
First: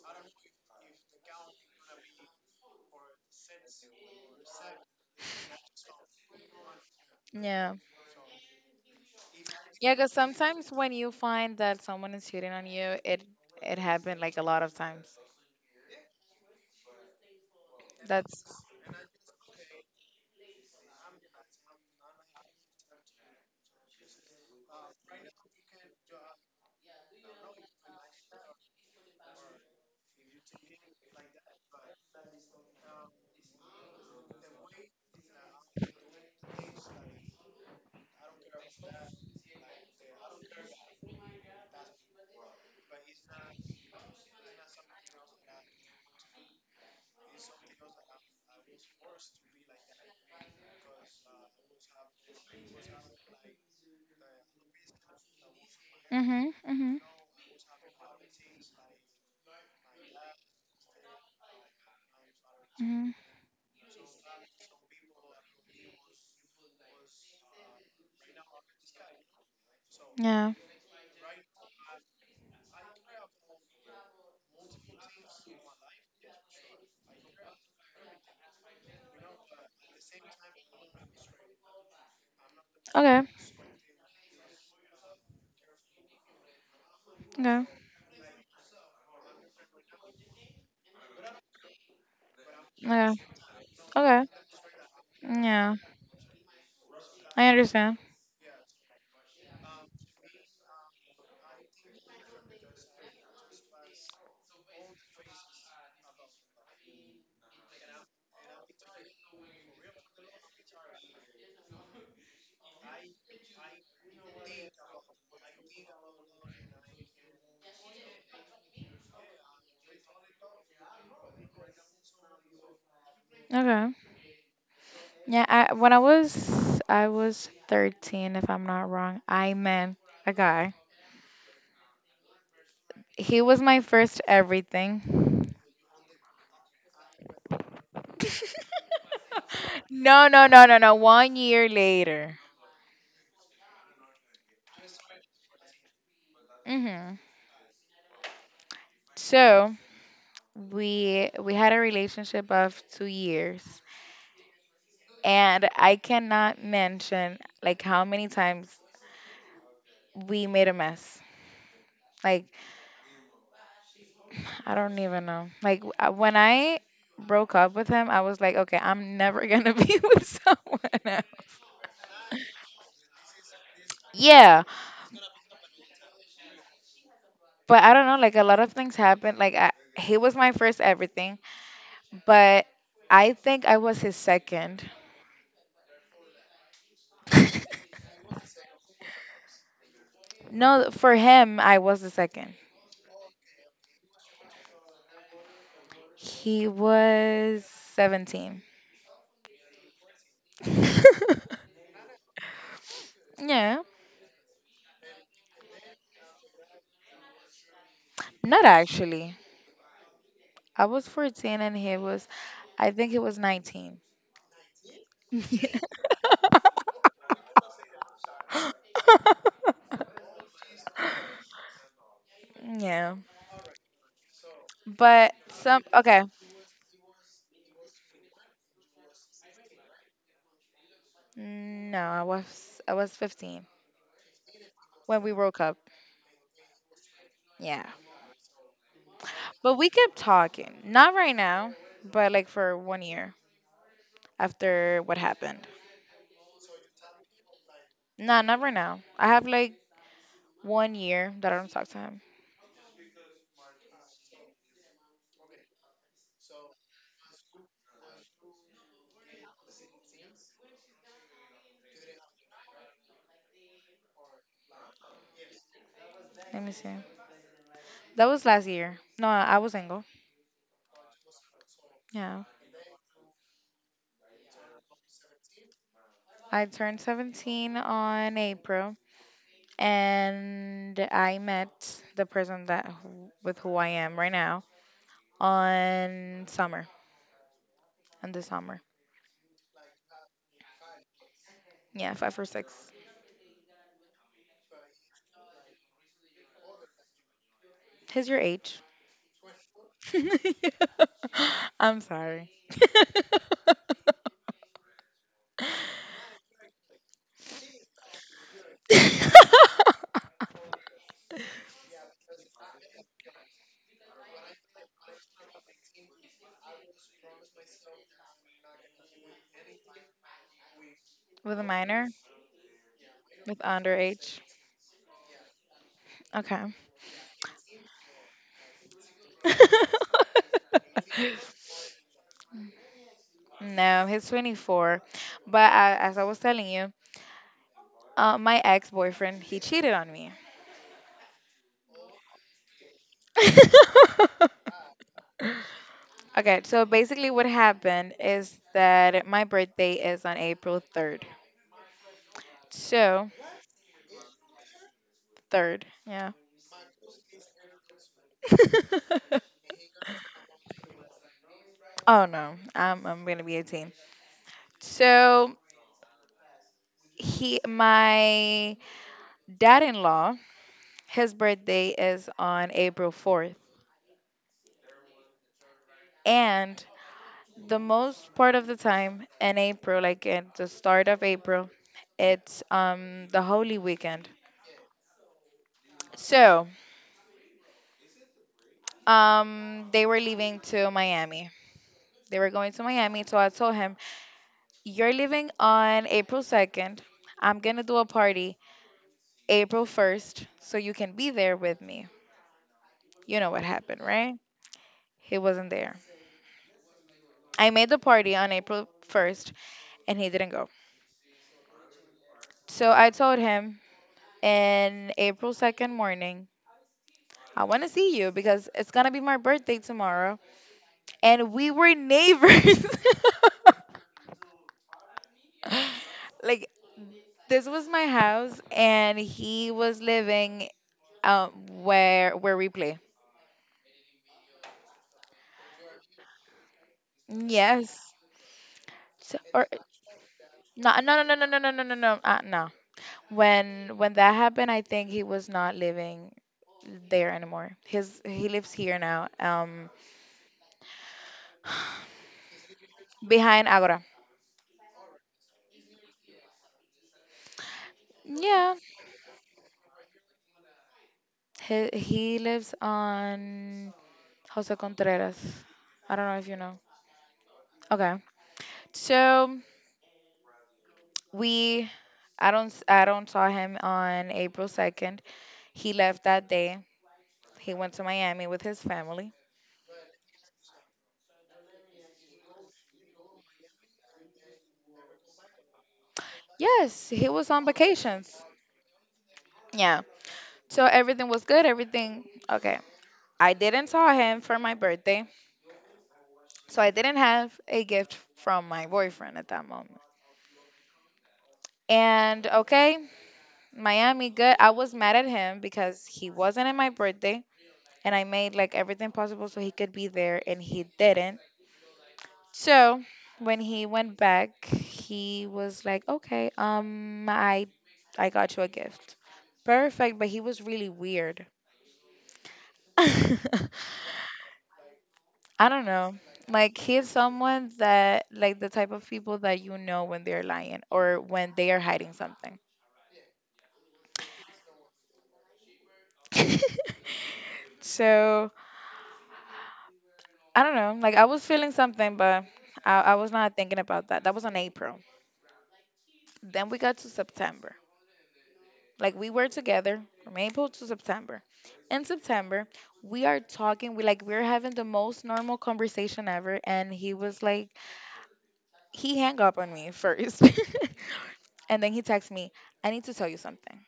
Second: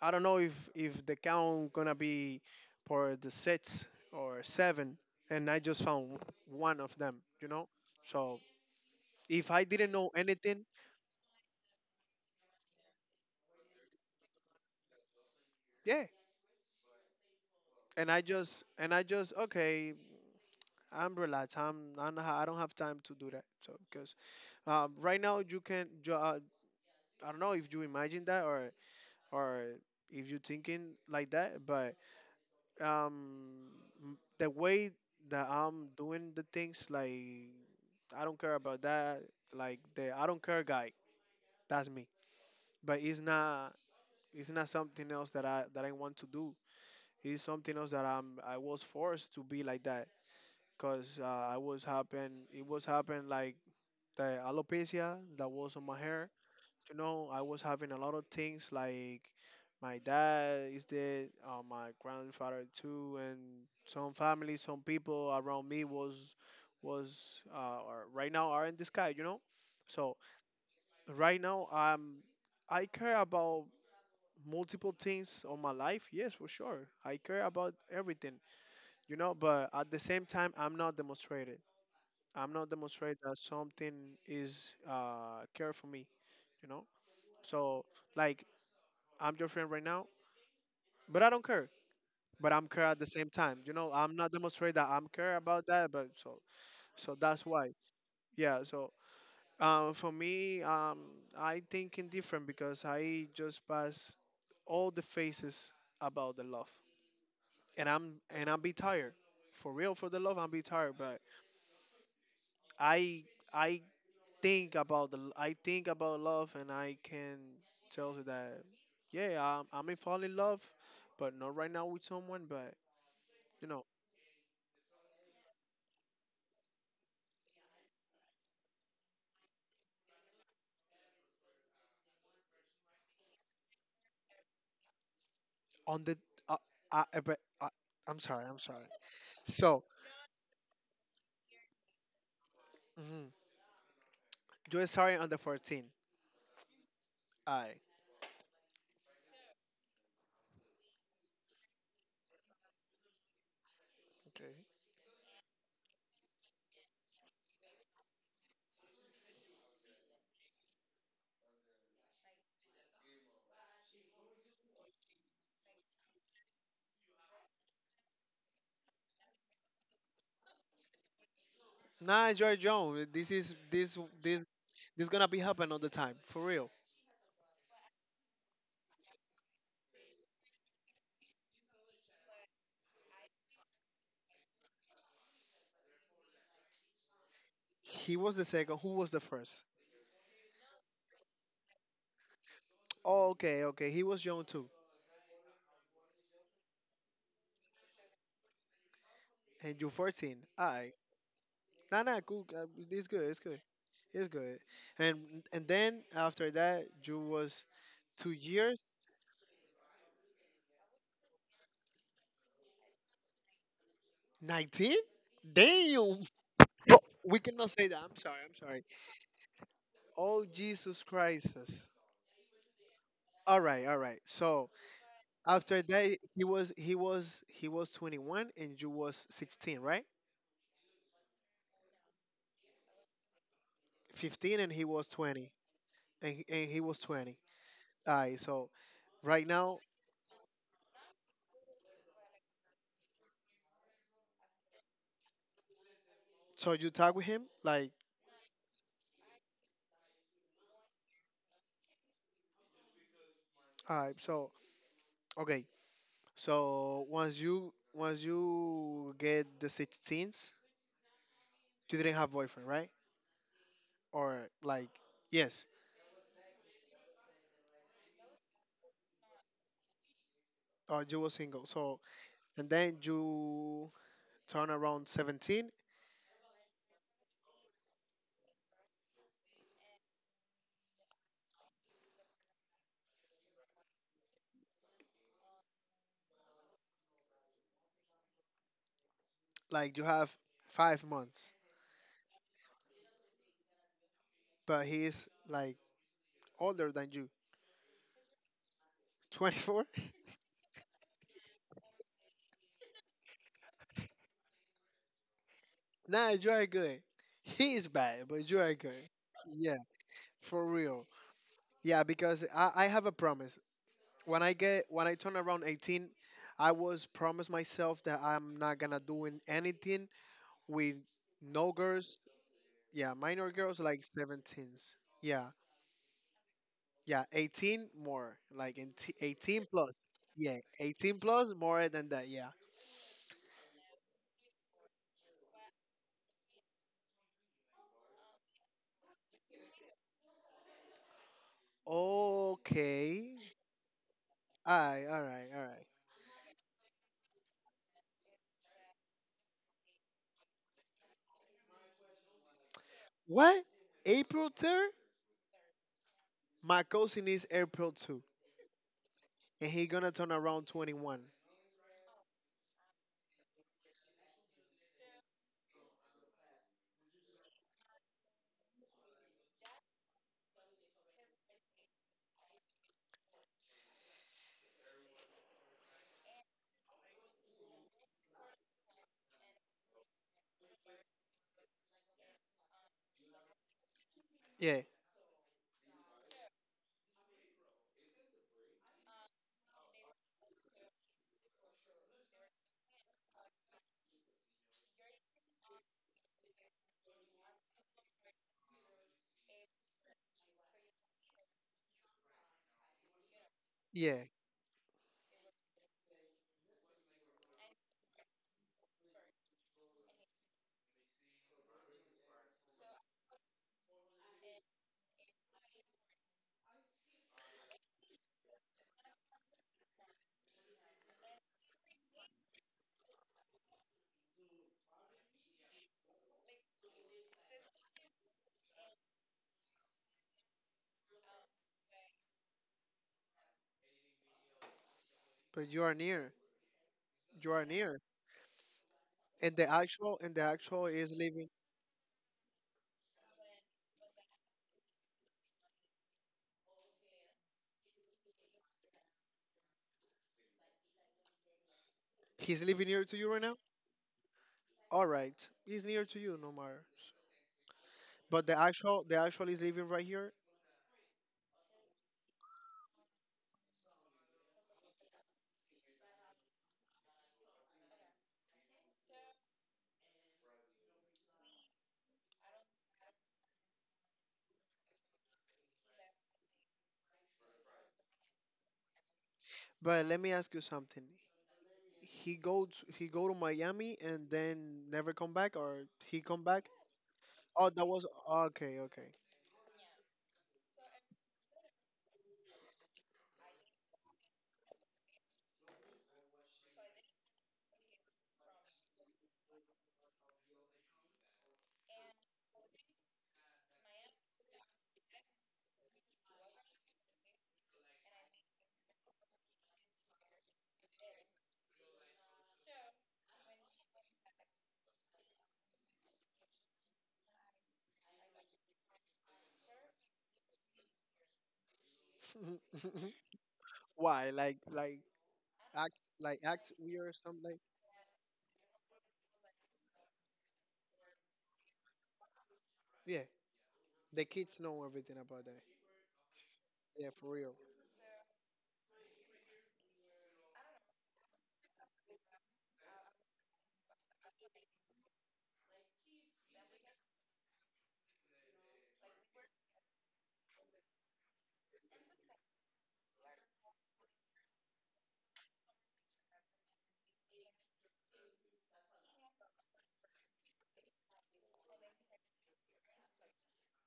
Speaker 1: I don't know if the count gonna be for the six or seven, and I just found one of them.
Speaker 2: Yeah.
Speaker 1: So if I didn't
Speaker 2: Yeah, because
Speaker 1: know anything,
Speaker 2: sometimes when you find that someone is cheating on you, it happened like a lot of times.
Speaker 1: yeah, and I
Speaker 2: That's.
Speaker 1: just okay, I'm relaxed. I'm I don't have time to do that. So because right now, you can. I don't know if you imagine that or if you thinking like that, but um, the way that I'm doing the things, like I don't care about that. Like the I don't care guy, that's me. But it's not. It's not something else that I want to do. It's something else that I'm. I was forced to be like that because I was happen. It was happen like the alopecia that was on my hair.
Speaker 2: Mhm. Mhm.
Speaker 1: I was having a lot of things like my dad is dead, my grandfather
Speaker 2: Mhm.
Speaker 1: too, and some family, some people around me was right now are in the sky. So
Speaker 2: Yeah.
Speaker 1: right now I care about multiple things on my life. Yes, for sure, I care about everything. But at the same time, I'm not demonstrated. I'm not demonstrated
Speaker 2: Okay.
Speaker 1: that something is care for me, you know.
Speaker 2: Okay.
Speaker 1: So like I'm your friend right now, but I don't care. But I'm care at the
Speaker 2: Okay.
Speaker 1: same time. You know, I'm
Speaker 2: Okay.
Speaker 1: not demonstrate that I'm care about
Speaker 2: Yeah.
Speaker 1: that. But so that's
Speaker 2: I
Speaker 1: why.
Speaker 2: understand.
Speaker 1: Yeah. So for me, I think indifferent because I just pass all the phases about the love, and I'll be tired. For real, for the love, I'll be tired. But I I think about love, and I can tell you that yeah, I'm in fall in love, but not right now with someone, but. You know,
Speaker 2: Okay. Yeah, I when I was 13 if I'm not wrong. I met a guy. He was my first everything.
Speaker 1: on the uh, uh, uh, but, uh, I'm sorry, I'm sorry. So
Speaker 2: No, no, no, no, no. 1 year later.
Speaker 1: mhm, you starting on the 14th.
Speaker 2: Mhm.
Speaker 1: I
Speaker 2: So, we had a relationship of 2 years.
Speaker 1: Okay.
Speaker 2: And I cannot mention like how many times we made a mess. Like I don't even know. Like when I broke up with him, I was like, okay, I'm never gonna be with someone else.
Speaker 1: Nah, Joy Jones. This is this this
Speaker 2: Yeah,
Speaker 1: this gonna be happening all the time for real.
Speaker 2: but I don't know. Like a lot of things happened. Like he was my first everything, but I think I was his second.
Speaker 1: He was the second. Who was the first?
Speaker 2: No, for him, I was the second.
Speaker 1: Oh, okay, okay. He was young too,
Speaker 2: He was 17.
Speaker 1: and you 14. Aye. Nah, nah, cool. It's good. It's good.
Speaker 2: Yeah,
Speaker 1: It's good. And and then after that, you was two
Speaker 2: not
Speaker 1: years,
Speaker 2: actually. I was 14 and he was, I think he was 19.
Speaker 1: 19.
Speaker 2: Yeah.
Speaker 1: Damn. Bro, we cannot say that. I'm sorry. I'm sorry. Oh, Jesus Christ.
Speaker 2: Yeah,
Speaker 1: All right, all right. So
Speaker 2: but some
Speaker 1: after that,
Speaker 2: okay.
Speaker 1: he was 21 and you was 16, right?
Speaker 2: No, I was 15
Speaker 1: 15 and he was
Speaker 2: when we
Speaker 1: 20,
Speaker 2: broke up.
Speaker 1: and he was 20.
Speaker 2: Yeah,
Speaker 1: All right. So right
Speaker 2: but
Speaker 1: now,
Speaker 2: we kept talking. Not right now, but like for 1 year after what happened.
Speaker 1: so you talk with him like
Speaker 2: Nah, not right now. I have like 1 year that I don't talk to him.
Speaker 1: all right. So okay. So once you get the 16s, you didn't have boyfriend, right? Or like yes,
Speaker 2: Let me see. That was last year. No, I was single.
Speaker 1: or you were single. So
Speaker 2: Yeah,
Speaker 1: and then you turn around 17.
Speaker 2: I turned 17 on April, and I met the person with who I am right now on summer, on the summer.
Speaker 1: Like you have 5 months,
Speaker 2: Yeah, five or six.
Speaker 1: but he's like older than you.
Speaker 2: He's your age.
Speaker 1: 24.
Speaker 2: Yeah. I'm sorry.
Speaker 1: Nah, you are good. He is bad, but you are good. Yeah, for real. Yeah, because I have a promise. When I turn around 18, I was promised myself that I'm not gonna doing anything with
Speaker 2: With a
Speaker 1: no
Speaker 2: minor,
Speaker 1: girls. Yeah, minor
Speaker 2: with
Speaker 1: girls like
Speaker 2: underage.
Speaker 1: 17s. Yeah,
Speaker 2: Okay.
Speaker 1: yeah, 18 more like 18 plus. Yeah, 18 plus more than that. Yeah,
Speaker 2: No, he's 24. But I, as I was telling you, my ex boyfriend he cheated on me.
Speaker 1: okay. All right, all right, all right.
Speaker 2: Okay, so basically what happened is that my birthday is on April 3rd. So.
Speaker 1: What? April 3rd?
Speaker 2: Third, yeah.
Speaker 1: My cousin is April 2nd, and he gonna turn around 21.
Speaker 2: Oh no, I'm gonna be 18. So he, my dad-in-law, his birthday is on April 4th, and the most part of the time in April, like at the start of April, it's the Holy Weekend.
Speaker 1: Yeah,
Speaker 2: So they were leaving to Miami. They were going to Miami, so I told him, "You're leaving on April 2nd. I'm gonna do a party April 1st so you can be there with me." You know what happened,
Speaker 1: yeah.
Speaker 2: right? He wasn't there. I made the party on April 1st and he didn't go. So I told him in April 2nd morning, I want to see you because it's going to be my birthday tomorrow. And we were neighbors. Like, this was my house and he was living, um, where we play.
Speaker 1: But you are near. You are near.
Speaker 2: Yes. So,
Speaker 1: And
Speaker 2: or
Speaker 1: the actual
Speaker 2: no,
Speaker 1: is
Speaker 2: no, no, no, no,
Speaker 1: living.
Speaker 2: no, no, no, no, no, no. When that happened, I think he was not living there anymore. His he lives here now,
Speaker 1: He's living near to you right now.
Speaker 2: behind Agora.
Speaker 1: All right, he's near to you, no matter. But the
Speaker 2: Yeah,
Speaker 1: actual the actual is living right here.
Speaker 2: he lives on Jose Contreras. I don't know if you know. Okay, so we I don't saw him on April 2nd. He left that day, he went to Miami with his family.
Speaker 1: But let me ask you something. He go to Miami and then never come back, or he come back?
Speaker 2: Yes, he was on
Speaker 1: Oh, that was
Speaker 2: vacations.
Speaker 1: okay, okay.
Speaker 2: Yeah, so everything was good, everything okay. I didn't saw him for my birthday, so I didn't have a gift from my boyfriend at that moment. And okay, Miami good. I was mad at him because he wasn't at my birthday and I made like everything possible so he could be there and he didn't. So, when he went back, he was like, "Okay, I got you a gift." Perfect, but he was really weird.
Speaker 1: Why? Like
Speaker 2: I don't
Speaker 1: act
Speaker 2: know.
Speaker 1: act
Speaker 2: Like he's
Speaker 1: weird or something like
Speaker 2: someone that like the type of people that you know when they're lying or when they are hiding something.
Speaker 1: yeah. The kids know everything about that. Yeah, for real.
Speaker 2: So I don't know. Like I was feeling something, but I was not thinking about that. That was on April. Then we got to September. Like we were together from April to September. In September, we are talking. We we're having the most normal conversation ever, and he was like he hung up on me first, and then he texts me, "I need to tell you something."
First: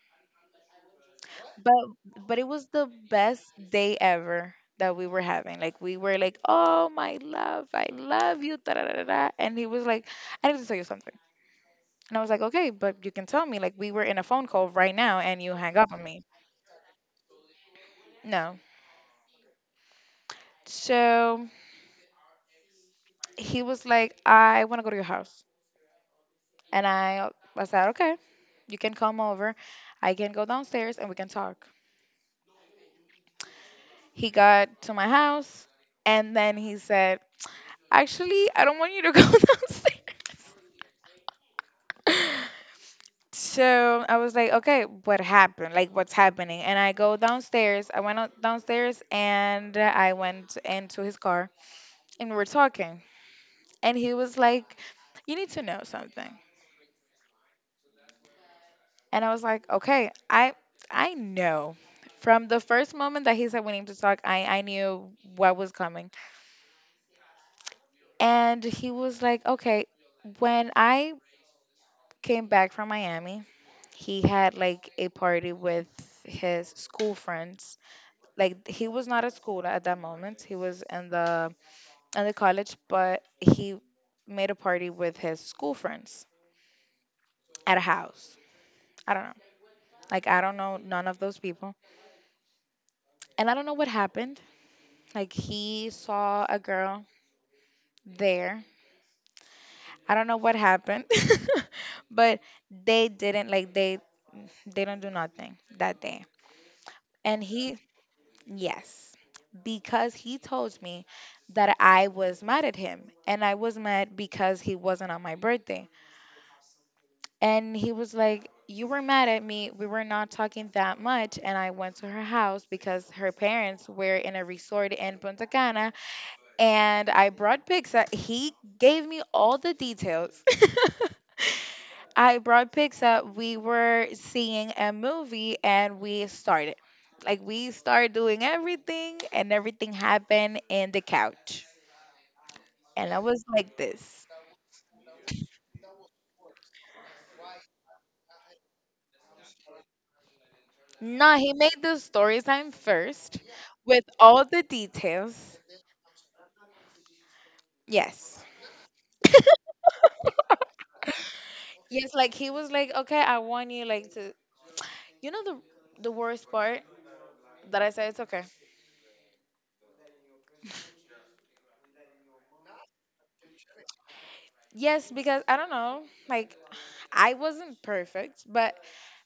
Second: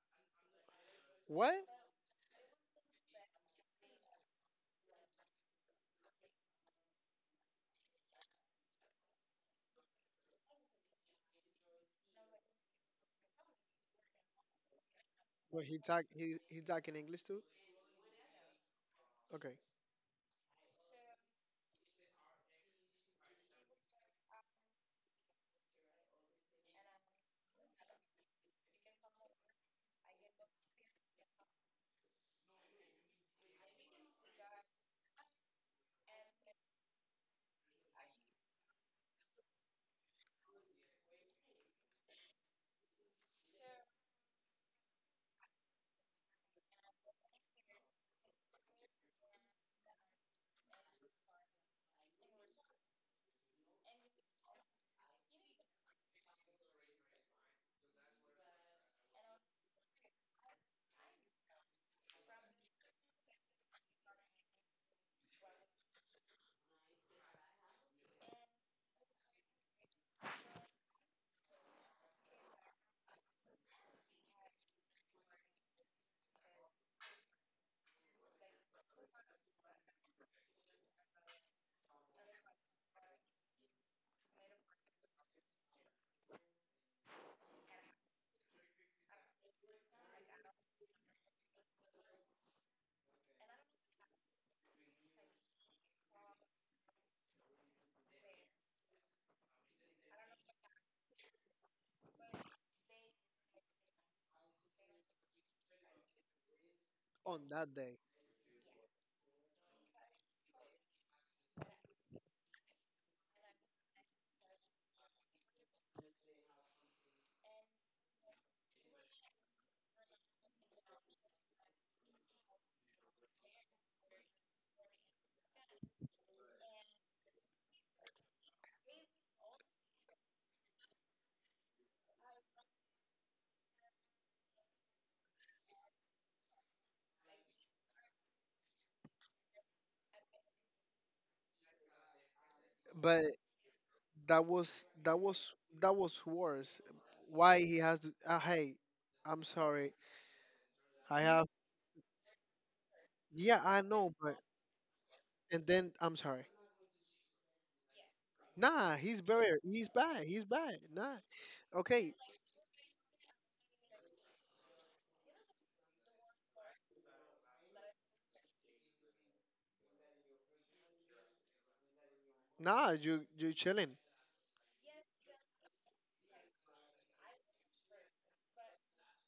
Speaker 1: What?
Speaker 2: but but it was the best day ever that we were having. Like we were like, "Oh my love, I love you. Da, da, da, da, da." And he was like, "I need to tell you something." And I was like, "Okay, but you can tell me. Like we were in a phone call right now, and you
Speaker 1: But he
Speaker 2: hang up
Speaker 1: talk
Speaker 2: on me."
Speaker 1: he he talk in English too?
Speaker 2: No.
Speaker 1: Okay.
Speaker 2: So he was like, "I want to go to your house," and I said, "Okay, you can come over. I can go downstairs and we can talk." He got to my house, and then he said, "Actually, I don't want you to go downstairs." So I was like, okay, what happened? Like, what's happening? And I go downstairs. I went out downstairs and I went into his car and we were talking. And he was like, you need to know something. And I was like, okay, I know. From the first moment that he said we need to talk, I knew what was coming. And he was like, okay, when I came back from Miami, he had like a party with his school friends. Like he was not at school at that moment. He was in the college, but he made a party with his school friends at a house. I don't know. Like I don't know none of those people and I don't know what happened. Like he saw a girl there. I don't know what happened. But they didn't like they don't do nothing that day. And
Speaker 1: On that
Speaker 2: he
Speaker 1: day.
Speaker 2: yes, because he told me that I was mad at him and I was mad because he wasn't on my birthday. And he was like, you were mad at me. We were not talking that much. And I went to her house because her parents were in a resort in Punta Cana and I brought pizza. He gave me all the details. I brought Pixar. We were seeing a movie and we started. Like we started doing everything and everything happened in the couch. And I
Speaker 1: But
Speaker 2: was like this.
Speaker 1: that was that was that was worse. Why he has to hey, I'm sorry. I
Speaker 2: No,
Speaker 1: have
Speaker 2: he made the story time first
Speaker 1: yeah, I
Speaker 2: with
Speaker 1: know, but
Speaker 2: all the details.
Speaker 1: and then I'm sorry.
Speaker 2: Yes.
Speaker 1: Nah, he's better. He's bad. He's bad. Nah. Okay.
Speaker 2: Yes, like he was like, okay, I want you like to you know the worst part that I said it's okay.
Speaker 1: Nah, you chilling.
Speaker 2: Yes, because I don't know, like I wasn't perfect, but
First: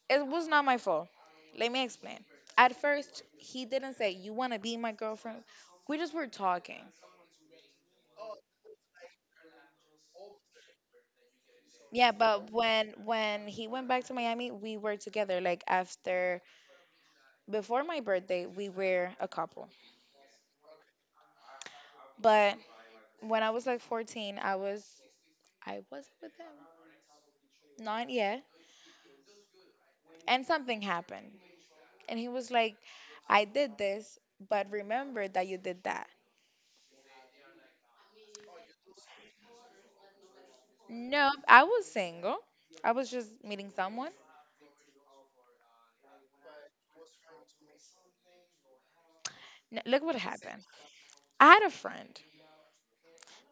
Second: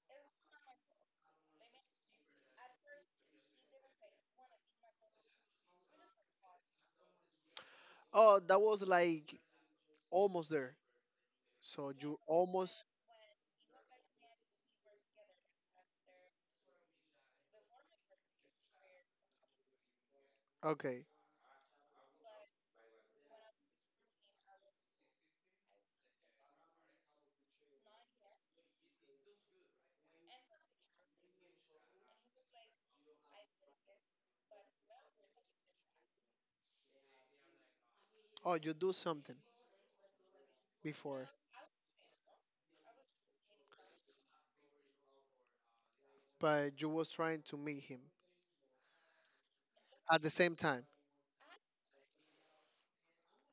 Speaker 2: it was not my fault. Let me explain. At first, he didn't say, "You want to be my girlfriend?" We just were talking.
Speaker 1: Oh, that was like almost there. So
Speaker 2: Yeah,
Speaker 1: you
Speaker 2: but
Speaker 1: almost
Speaker 2: when he went back to Miami, we were together. Like after before my birthday, we were a couple.
Speaker 1: okay.
Speaker 2: But when I was like 14, I was with him. Not yet. And something happened. And he was like, "I did this, but remember that you did that."
Speaker 1: Oh, you do something before,
Speaker 2: No, I was single. I was just meeting someone.
Speaker 1: but you was trying to meet him
Speaker 2: Look what
Speaker 1: at the same
Speaker 2: happened.
Speaker 1: time.
Speaker 2: I had a friend.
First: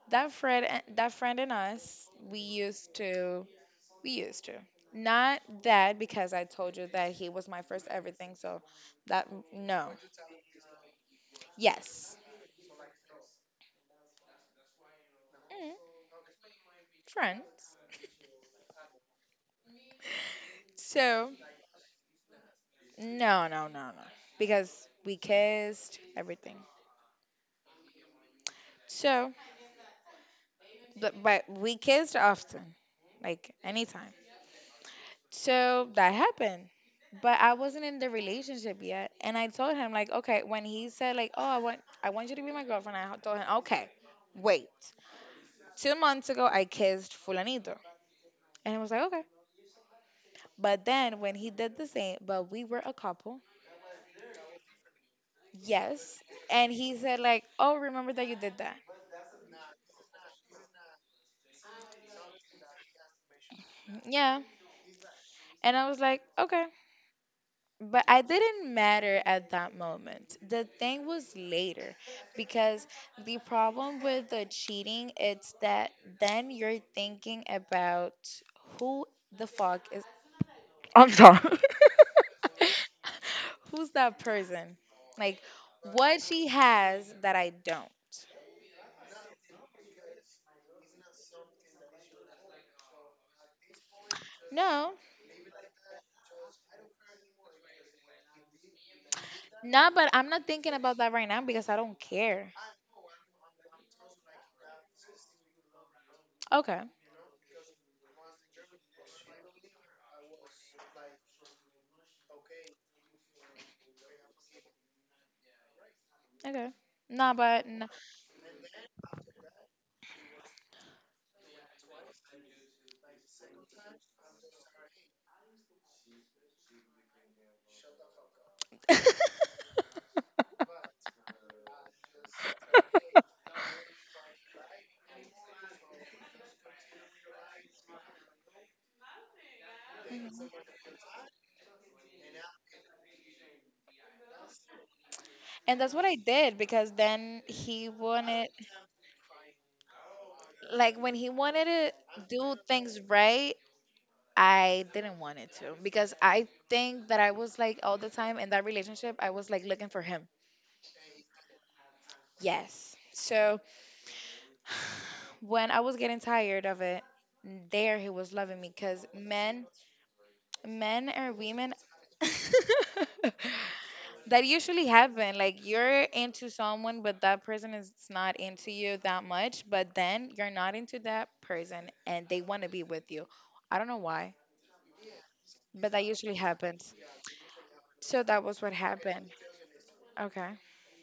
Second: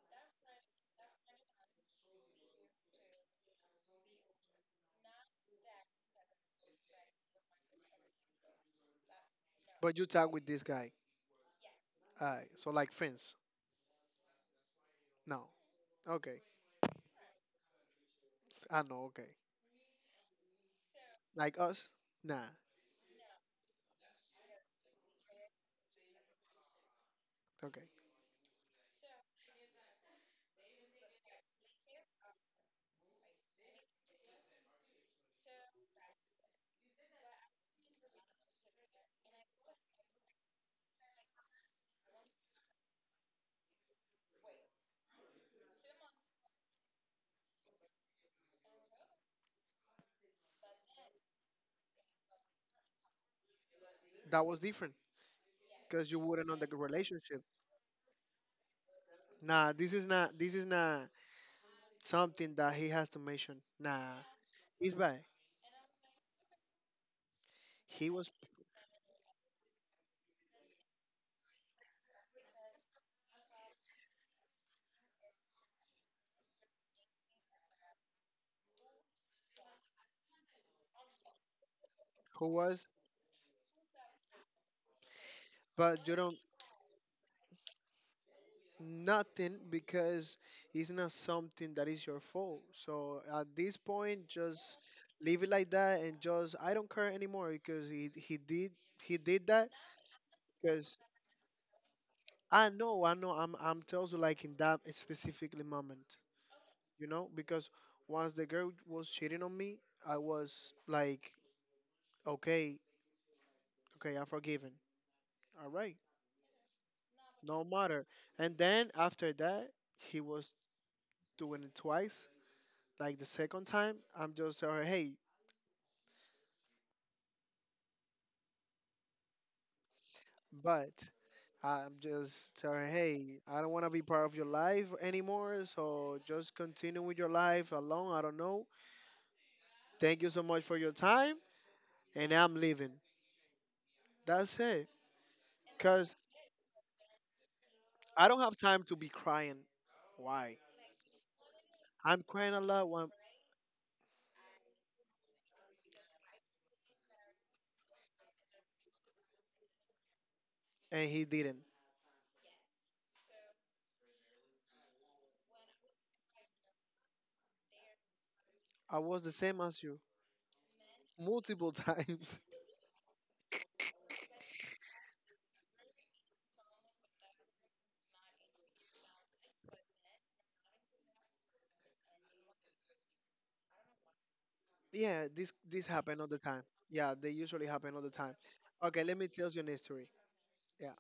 Speaker 2: That friend, that friend and us, we used to. Not that because I told you that he was my first everything. So that no,
Speaker 1: But you talk with this guy.
Speaker 2: yes,
Speaker 1: Alright, so like friends. No.
Speaker 2: mm,
Speaker 1: Okay.
Speaker 2: friends.
Speaker 1: I know. Okay.
Speaker 2: So
Speaker 1: Like us? Nah.
Speaker 2: no, no, no, no, because we kissed everything.
Speaker 1: Okay.
Speaker 2: So, but we kissed often, like anytime. So that happened. But I wasn't in the relationship yet. And I told him, like, okay, when he said, like, oh, I want you to be my girlfriend, I told him, okay, wait. 2 months ago I kissed Fulanito. And he was like, okay. But then when he did the same, but we were a couple,
Speaker 1: That was different because
Speaker 2: yes.
Speaker 1: you wouldn't on the
Speaker 2: And he said, like,
Speaker 1: relationship.
Speaker 2: oh, remember that you did that.
Speaker 1: Nah. This is not. This is not something that he has to mention. Nah.
Speaker 2: Yeah.
Speaker 1: He's bad.
Speaker 2: And I was like, okay. But
Speaker 1: He
Speaker 2: I
Speaker 1: was.
Speaker 2: didn't matter at that moment. The thing was later because the problem with the cheating it's that then you're thinking about who the fuck is I'm sorry.
Speaker 1: Who was?
Speaker 2: Who's that person? Like
Speaker 1: But you
Speaker 2: what
Speaker 1: don't.
Speaker 2: she has that I don't.
Speaker 1: Nothing because it's not something that is your fault. So at this point, just
Speaker 2: No.
Speaker 1: leave it like that and just I don't care anymore because he did that
Speaker 2: Nah, but I'm not thinking about
Speaker 1: because
Speaker 2: that right now because I don't care.
Speaker 1: I know I'm tells you like in that specifically moment,
Speaker 2: Okay.
Speaker 1: you know, because once the girl was cheating on me, I was like, okay, okay, I'm forgiven. All right,
Speaker 2: Okay. Nah,
Speaker 1: no
Speaker 2: but no.
Speaker 1: matter. And then after that, he was doing it twice like the second time, I'm just tell her, hey, but I'm just telling, her, hey, I don't want to be part of your life anymore. So just continue with your life alone. I don't know. Thank you so
Speaker 2: Mhm.
Speaker 1: much for your time, and I'm leaving. That's it.
Speaker 2: And that's what I
Speaker 1: Cause
Speaker 2: did because then he
Speaker 1: I don't
Speaker 2: wanted,
Speaker 1: have time to be crying. Why?
Speaker 2: like, when he wanted to
Speaker 1: I'm
Speaker 2: do
Speaker 1: crying a lot,
Speaker 2: things
Speaker 1: when,
Speaker 2: right, I didn't want it to because I think that I was like all the time in that relationship, I was like looking for him.
Speaker 1: and he didn't.
Speaker 2: Yes. So when I was getting tired of it, there he was loving me
Speaker 1: I
Speaker 2: because
Speaker 1: was the same
Speaker 2: men,
Speaker 1: as you
Speaker 2: men or women,
Speaker 1: multiple times.
Speaker 2: that usually happen like you're into someone but that person is not into you that much but then you're not into that person and they want to be with you. I don't know why,
Speaker 1: Yeah, this
Speaker 2: but that
Speaker 1: happened all
Speaker 2: usually
Speaker 1: the time.
Speaker 2: happens.
Speaker 1: Yeah, they usually happen all the
Speaker 2: So
Speaker 1: time.
Speaker 2: that was what
Speaker 1: Okay, let
Speaker 2: happened.
Speaker 1: me tell you an history.
Speaker 2: Okay.
Speaker 1: Yeah,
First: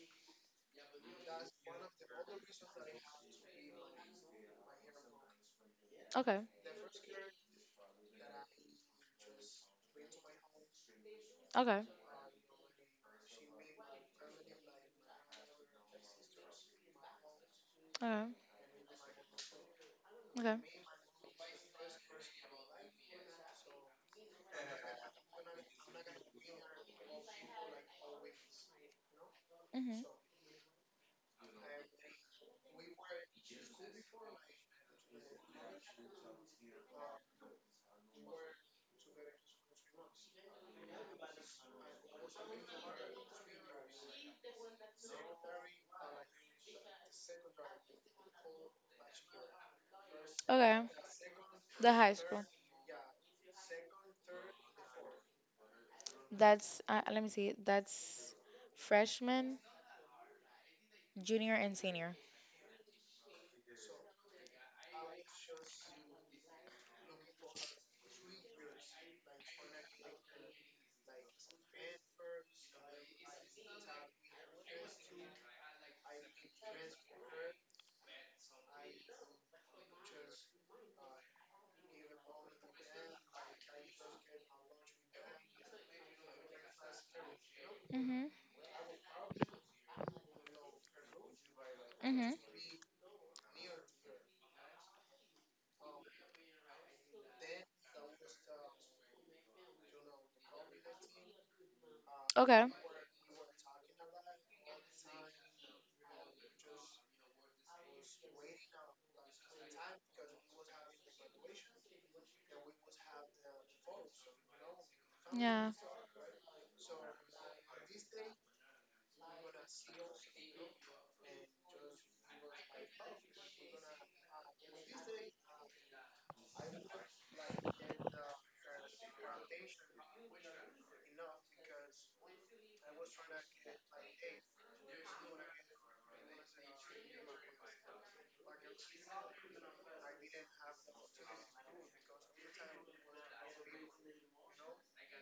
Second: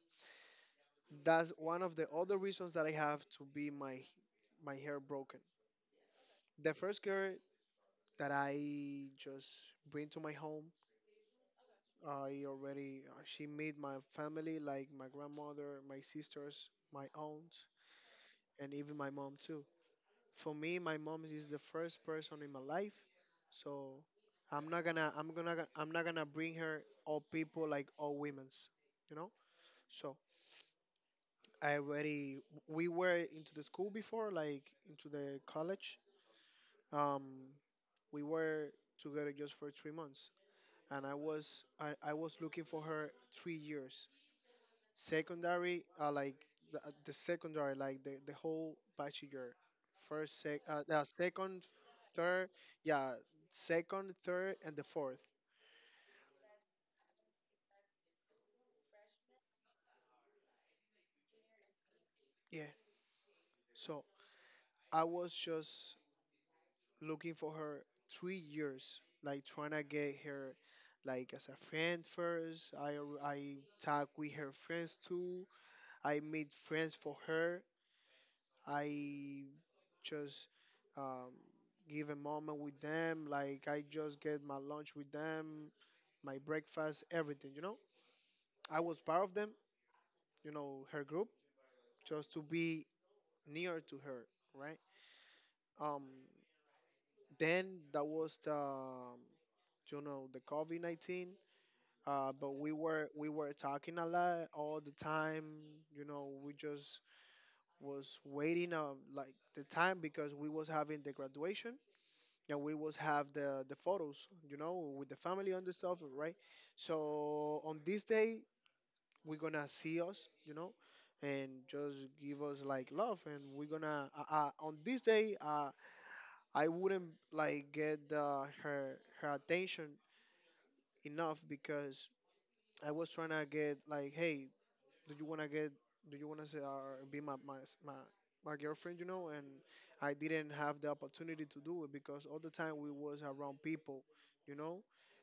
Speaker 1: that's one of the other reasons that I have to be my hair broken.
Speaker 2: Okay.
Speaker 1: The first girl that I just bring to my home,
Speaker 2: Okay.
Speaker 1: I already she made my family like my grandmother, my sisters, my aunt,
Speaker 2: Okay.
Speaker 1: and even my mom too. For
Speaker 2: Okay.
Speaker 1: me, my mom is the first person in my life, so I'm not gonna bring her all people like all women's, you know.
Speaker 2: Hmm.
Speaker 1: So I already we were into the school before, like into the college. Um, we were together just for 3 months. And I was looking for her 3 years. Secondary, like the secondary, like the whole bachelor, first,
Speaker 2: Okay.
Speaker 1: the second,
Speaker 2: The high school.
Speaker 1: third, yeah, second, third, and the fourth.
Speaker 2: That's let me see, that's freshman, junior and senior.
Speaker 1: Yeah. So I was just looking for her 3 years, like trying to get her, like as a friend first. I talk with her friends too. I made friends for her I just um, give a moment with them. Like I just get my lunch with them, my breakfast, everything. You know,
Speaker 2: Hmm.
Speaker 1: I was part of them. You know, her group,
Speaker 2: Hmm.
Speaker 1: just to be near to her, right? Um, then that was the you know the COVID-19. But
Speaker 2: Okay.
Speaker 1: we were talking a lot all the time. You know, we just was waiting like the time because we was having the graduation. Yeah, we was have the photos, with the family and
Speaker 2: Yeah.
Speaker 1: the stuff, right? So on this day, we're gonna see us, you know, and just give us like love, and we're gonna on this day, I wouldn't like get her attention enough because I was trying to get like, hey, do you wanna get do you wanna say, be my, my girlfriend, and I didn't have the opportunity to do it because all the time we was around people, you know.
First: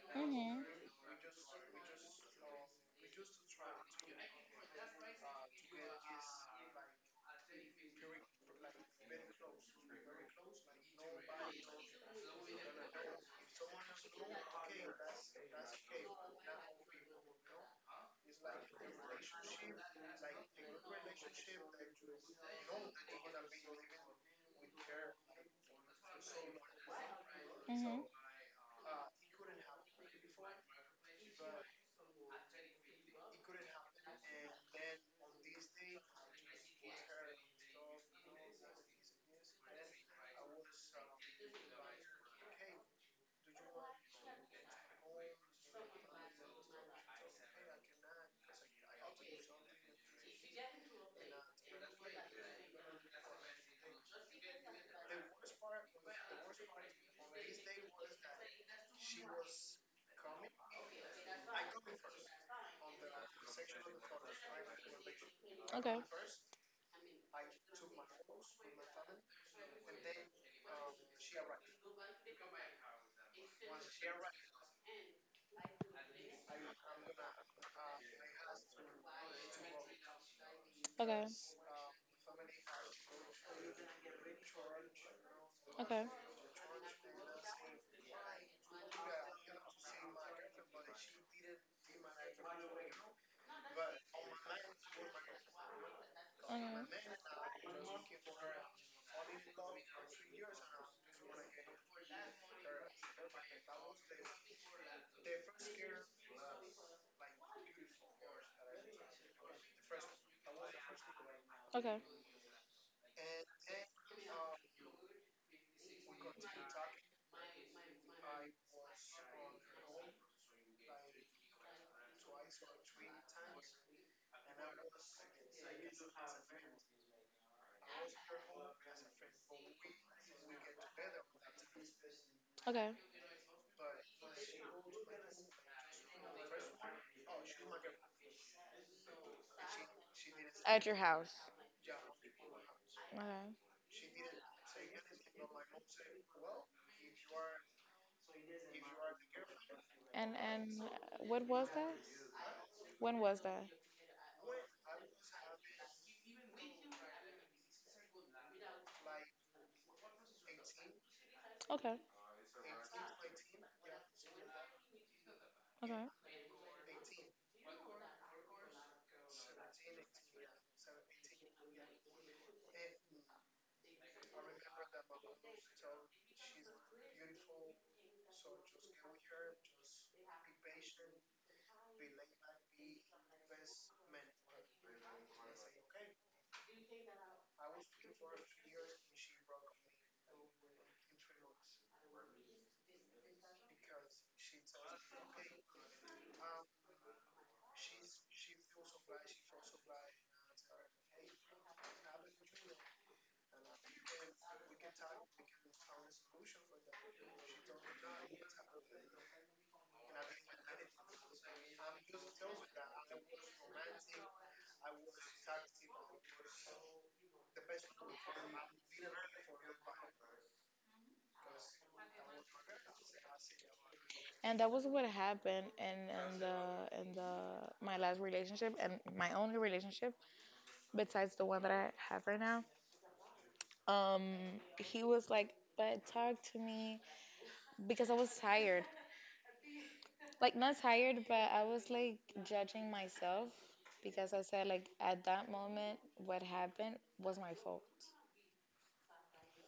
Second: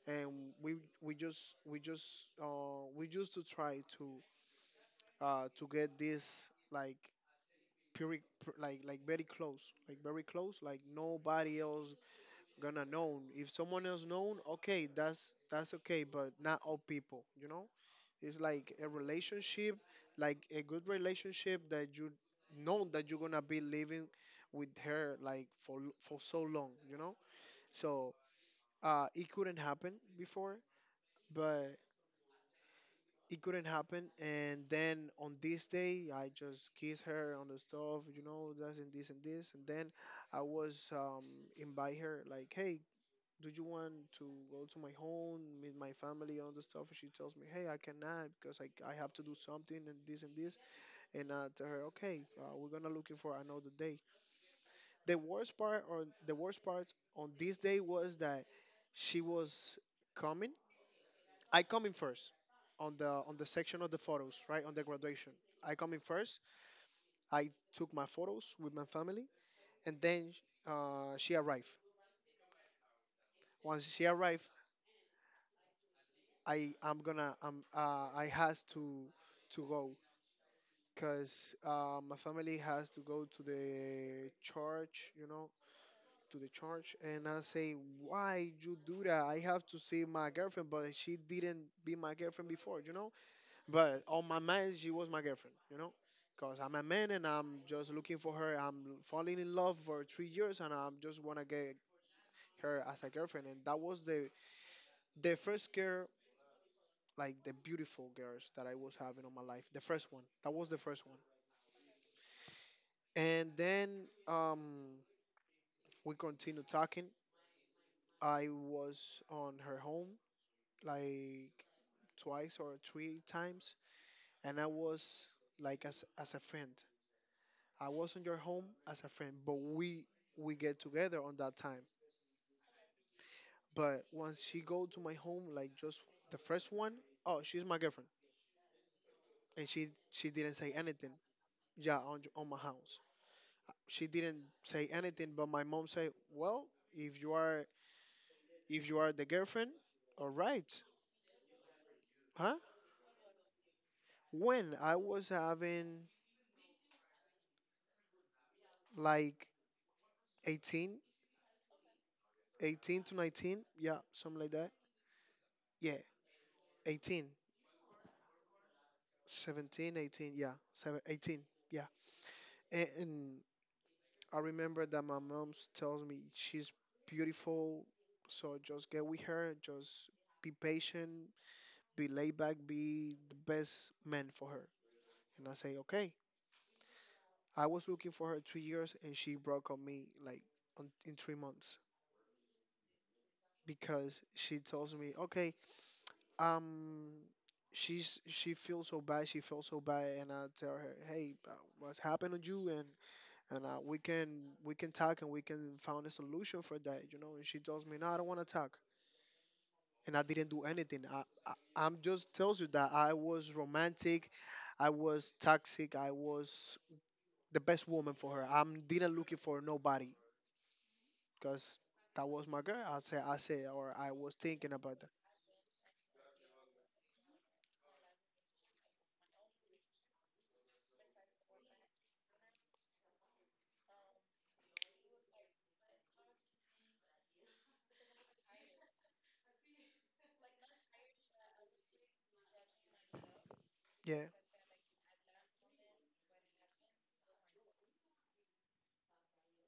Speaker 1: And
Speaker 2: Hmm.
Speaker 1: we we used to try to get this like pure, like very close, like very close, like nobody else gonna know. If someone else known, okay, that's okay, but not all people, you know. It's like a relationship, like a good relationship that you know that you're gonna be living with her like for so long, you know. So
Speaker 2: Hmm.
Speaker 1: it couldn't happen before, but it couldn't happen. And then on this day, I just kissed her on the stove, you know, this and this and this. And then I was invite her like, hey. Do you want to go to my home, meet my family, on the stuff? And she tells me, "Hey, I cannot because I have to do something and this and this." And tell her, okay, we're gonna looking for another day. The worst part, or the worst part on this day was that she was coming. I come in first on the section of the photos, right on the graduation. I come
Speaker 2: Okay.
Speaker 1: in first. I took my photos with my family, and then she arrived. Once she arrived, I am gonna I has to go
Speaker 2: Okay.
Speaker 1: because my family has to go to the church, you know,
Speaker 2: Okay.
Speaker 1: to the church. And I say, "Why you do that? I have to see my girlfriend," but she didn't be my girlfriend before, you know. But on my mind, she was my girlfriend, you know, because I'm a
Speaker 2: Okay.
Speaker 1: man and I'm just looking for her. I'm falling in love for 3 years and I'm just wanna get her as a girlfriend. And that was the first girl, like the beautiful girls that I was having on my life. The first one. That was the first one.
Speaker 2: Okay.
Speaker 1: And then we continued talking. I was on her home, like twice or three times, and I was like as a friend. I was on your home as a friend, but we get together on that time.
Speaker 2: Okay.
Speaker 1: But once she go to my home, like just the first one, oh, she's my girlfriend, and she didn't say
Speaker 2: At your
Speaker 1: anything.
Speaker 2: house.
Speaker 1: Yeah, on my house,
Speaker 2: Okay.
Speaker 1: she didn't say anything. But my mom said, well, if you are the girlfriend, all
Speaker 2: And
Speaker 1: right,
Speaker 2: what was that?
Speaker 1: huh?
Speaker 2: When was that?
Speaker 1: When I was having like 18,
Speaker 2: Okay.
Speaker 1: 18 to 19, yeah, something like that. Yeah,
Speaker 2: Okay.
Speaker 1: 18, 17, 18, yeah, seven, 18, yeah. And I remember that my mom tells me she's beautiful, so just get with her, just be patient, be laid back, be the best man for her. And I say, okay. I was looking for her 3 years, and she broke up me like on, in 3 months. Because she tells me, okay, um, she feels so bad, and I tell her, hey, what's happened to you, and we can talk and we can find a solution for that, you know. And she tells me, no, I don't want to talk, and I didn't do anything. I I'm just tells you that I was romantic, I was toxic, I was the best woman for her. I'm didn't looking for nobody because that was my girl. I say, or I was
Speaker 2: And that
Speaker 1: thinking
Speaker 2: was
Speaker 1: about
Speaker 2: what
Speaker 1: that.
Speaker 2: happened in the my last relationship and my only relationship besides the one that I have right now. Um, he was like, but talk to me because I was tired. Like not tired, but I was like judging myself
Speaker 1: Yeah.
Speaker 2: because I said like at that moment what happened was my fault.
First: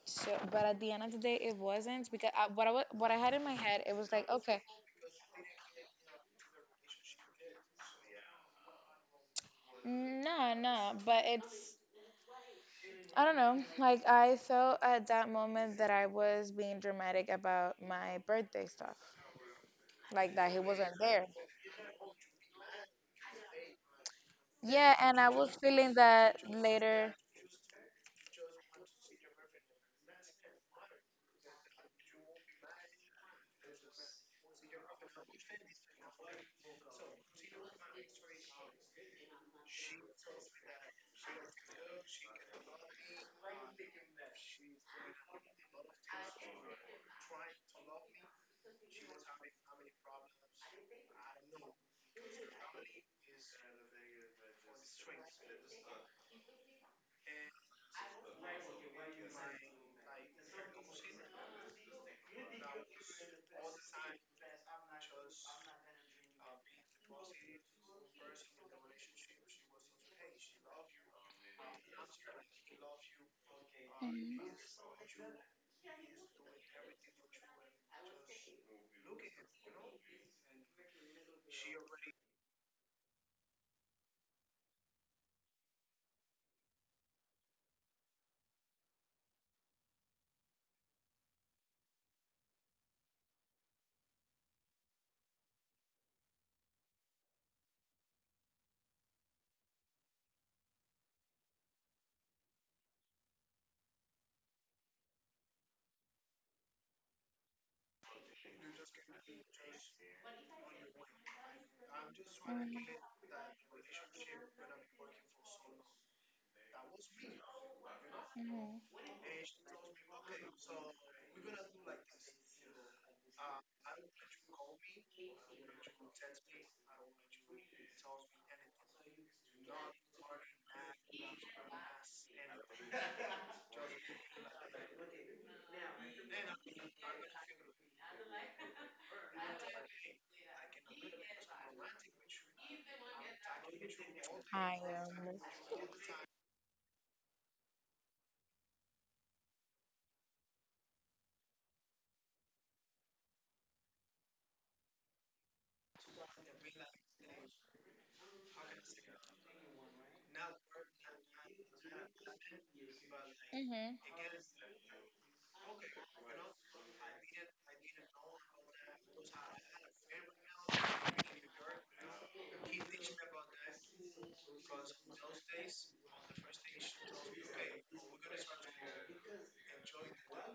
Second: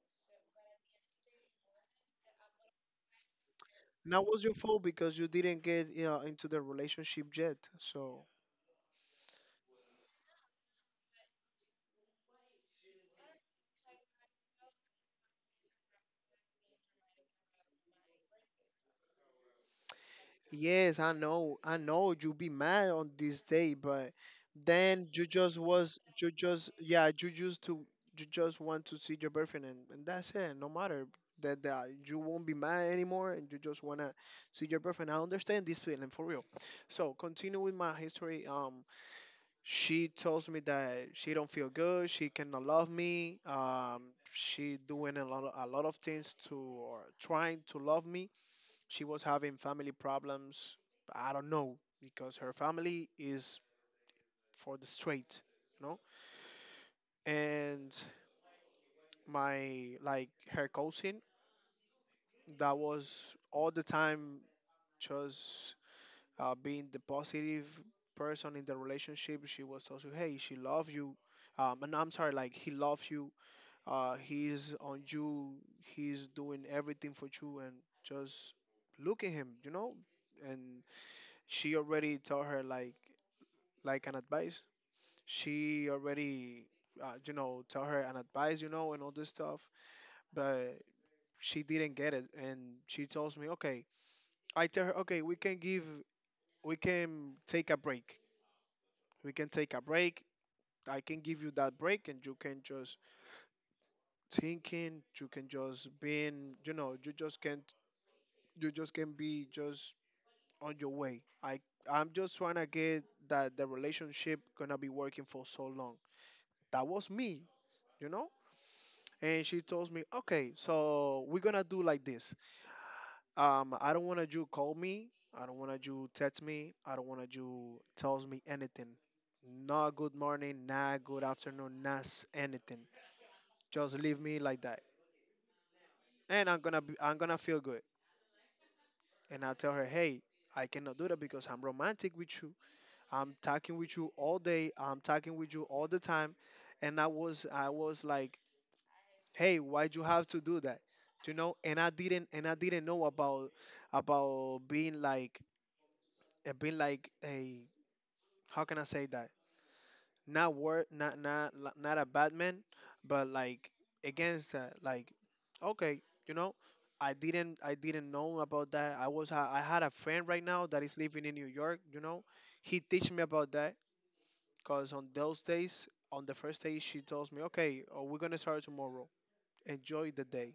Speaker 2: So, but at the end of the day, it wasn't because I, what I what I had in my head, it was
Speaker 1: Now
Speaker 2: like,
Speaker 1: was your
Speaker 2: okay,
Speaker 1: fault because you didn't get into the relationship yet. So
Speaker 2: nah. but it's I don't know. Like I felt at that moment that I was being dramatic about my birthday stuff, like that he wasn't
Speaker 1: yes,
Speaker 2: there.
Speaker 1: I know you be mad on this day, but
Speaker 2: Yeah,
Speaker 1: then
Speaker 2: and
Speaker 1: you
Speaker 2: I was
Speaker 1: just
Speaker 2: feeling
Speaker 1: was you
Speaker 2: that
Speaker 1: just yeah
Speaker 2: later.
Speaker 1: you just to you just want to see your boyfriend, and that's it. No matter that you won't be mad anymore and you just wanna see your boyfriend. I understand this feeling for real. So continue with my history. She tells me that she don't feel good, she cannot love me, she doing a lot of things to or trying to love me. She was having family problems, I don't know, because her family is for the straight, you know. And my, like her cousin, that was all the time just being the positive person in the relationship, she was also, hey, she love you, and I'm sorry, like he loves you.
Speaker 2: Mhm.
Speaker 1: He's on you. He's doing everything for you, and just look at him, you know. And she already tell her like an advice. She already, you know, tell her an advice, you know, and all this stuff. But she didn't get it, and she tells me, okay. I tell her, okay, we can take a break. We can take a break. I can give you that break, and you can just thinking. You can just being, you know, you just can be just on your way. I'm just trying to
Speaker 2: Mhm.
Speaker 1: get that the relationship gonna be working for so long. That was me, you know.
Speaker 2: Mhm.
Speaker 1: And she told me, okay, so we're gonna do like this. I don't wanna you call me. I don't wanna you text me. I don't wanna you tells me anything. Not good morning, not good afternoon, not s- anything. Just leave me like that, and I'm gonna feel good. And I tell her, hey, I cannot do that because I'm romantic with you. I'm talking with you all day.
Speaker 2: I
Speaker 1: I'm talking
Speaker 2: am.
Speaker 1: with you all the time. And I was like, hey, why'd you have to do that? You know, and I didn't know about about being like being like a, how can I say that? Not word, not not a bad man, but like
Speaker 2: Mhm.
Speaker 1: against that, like okay, you know. I didn't know about that. I was, I had a friend right now that is living in New York, you know. He teach me about that. Because on those days, on the first day, she tells me, okay, we're going to start tomorrow. Enjoy the day.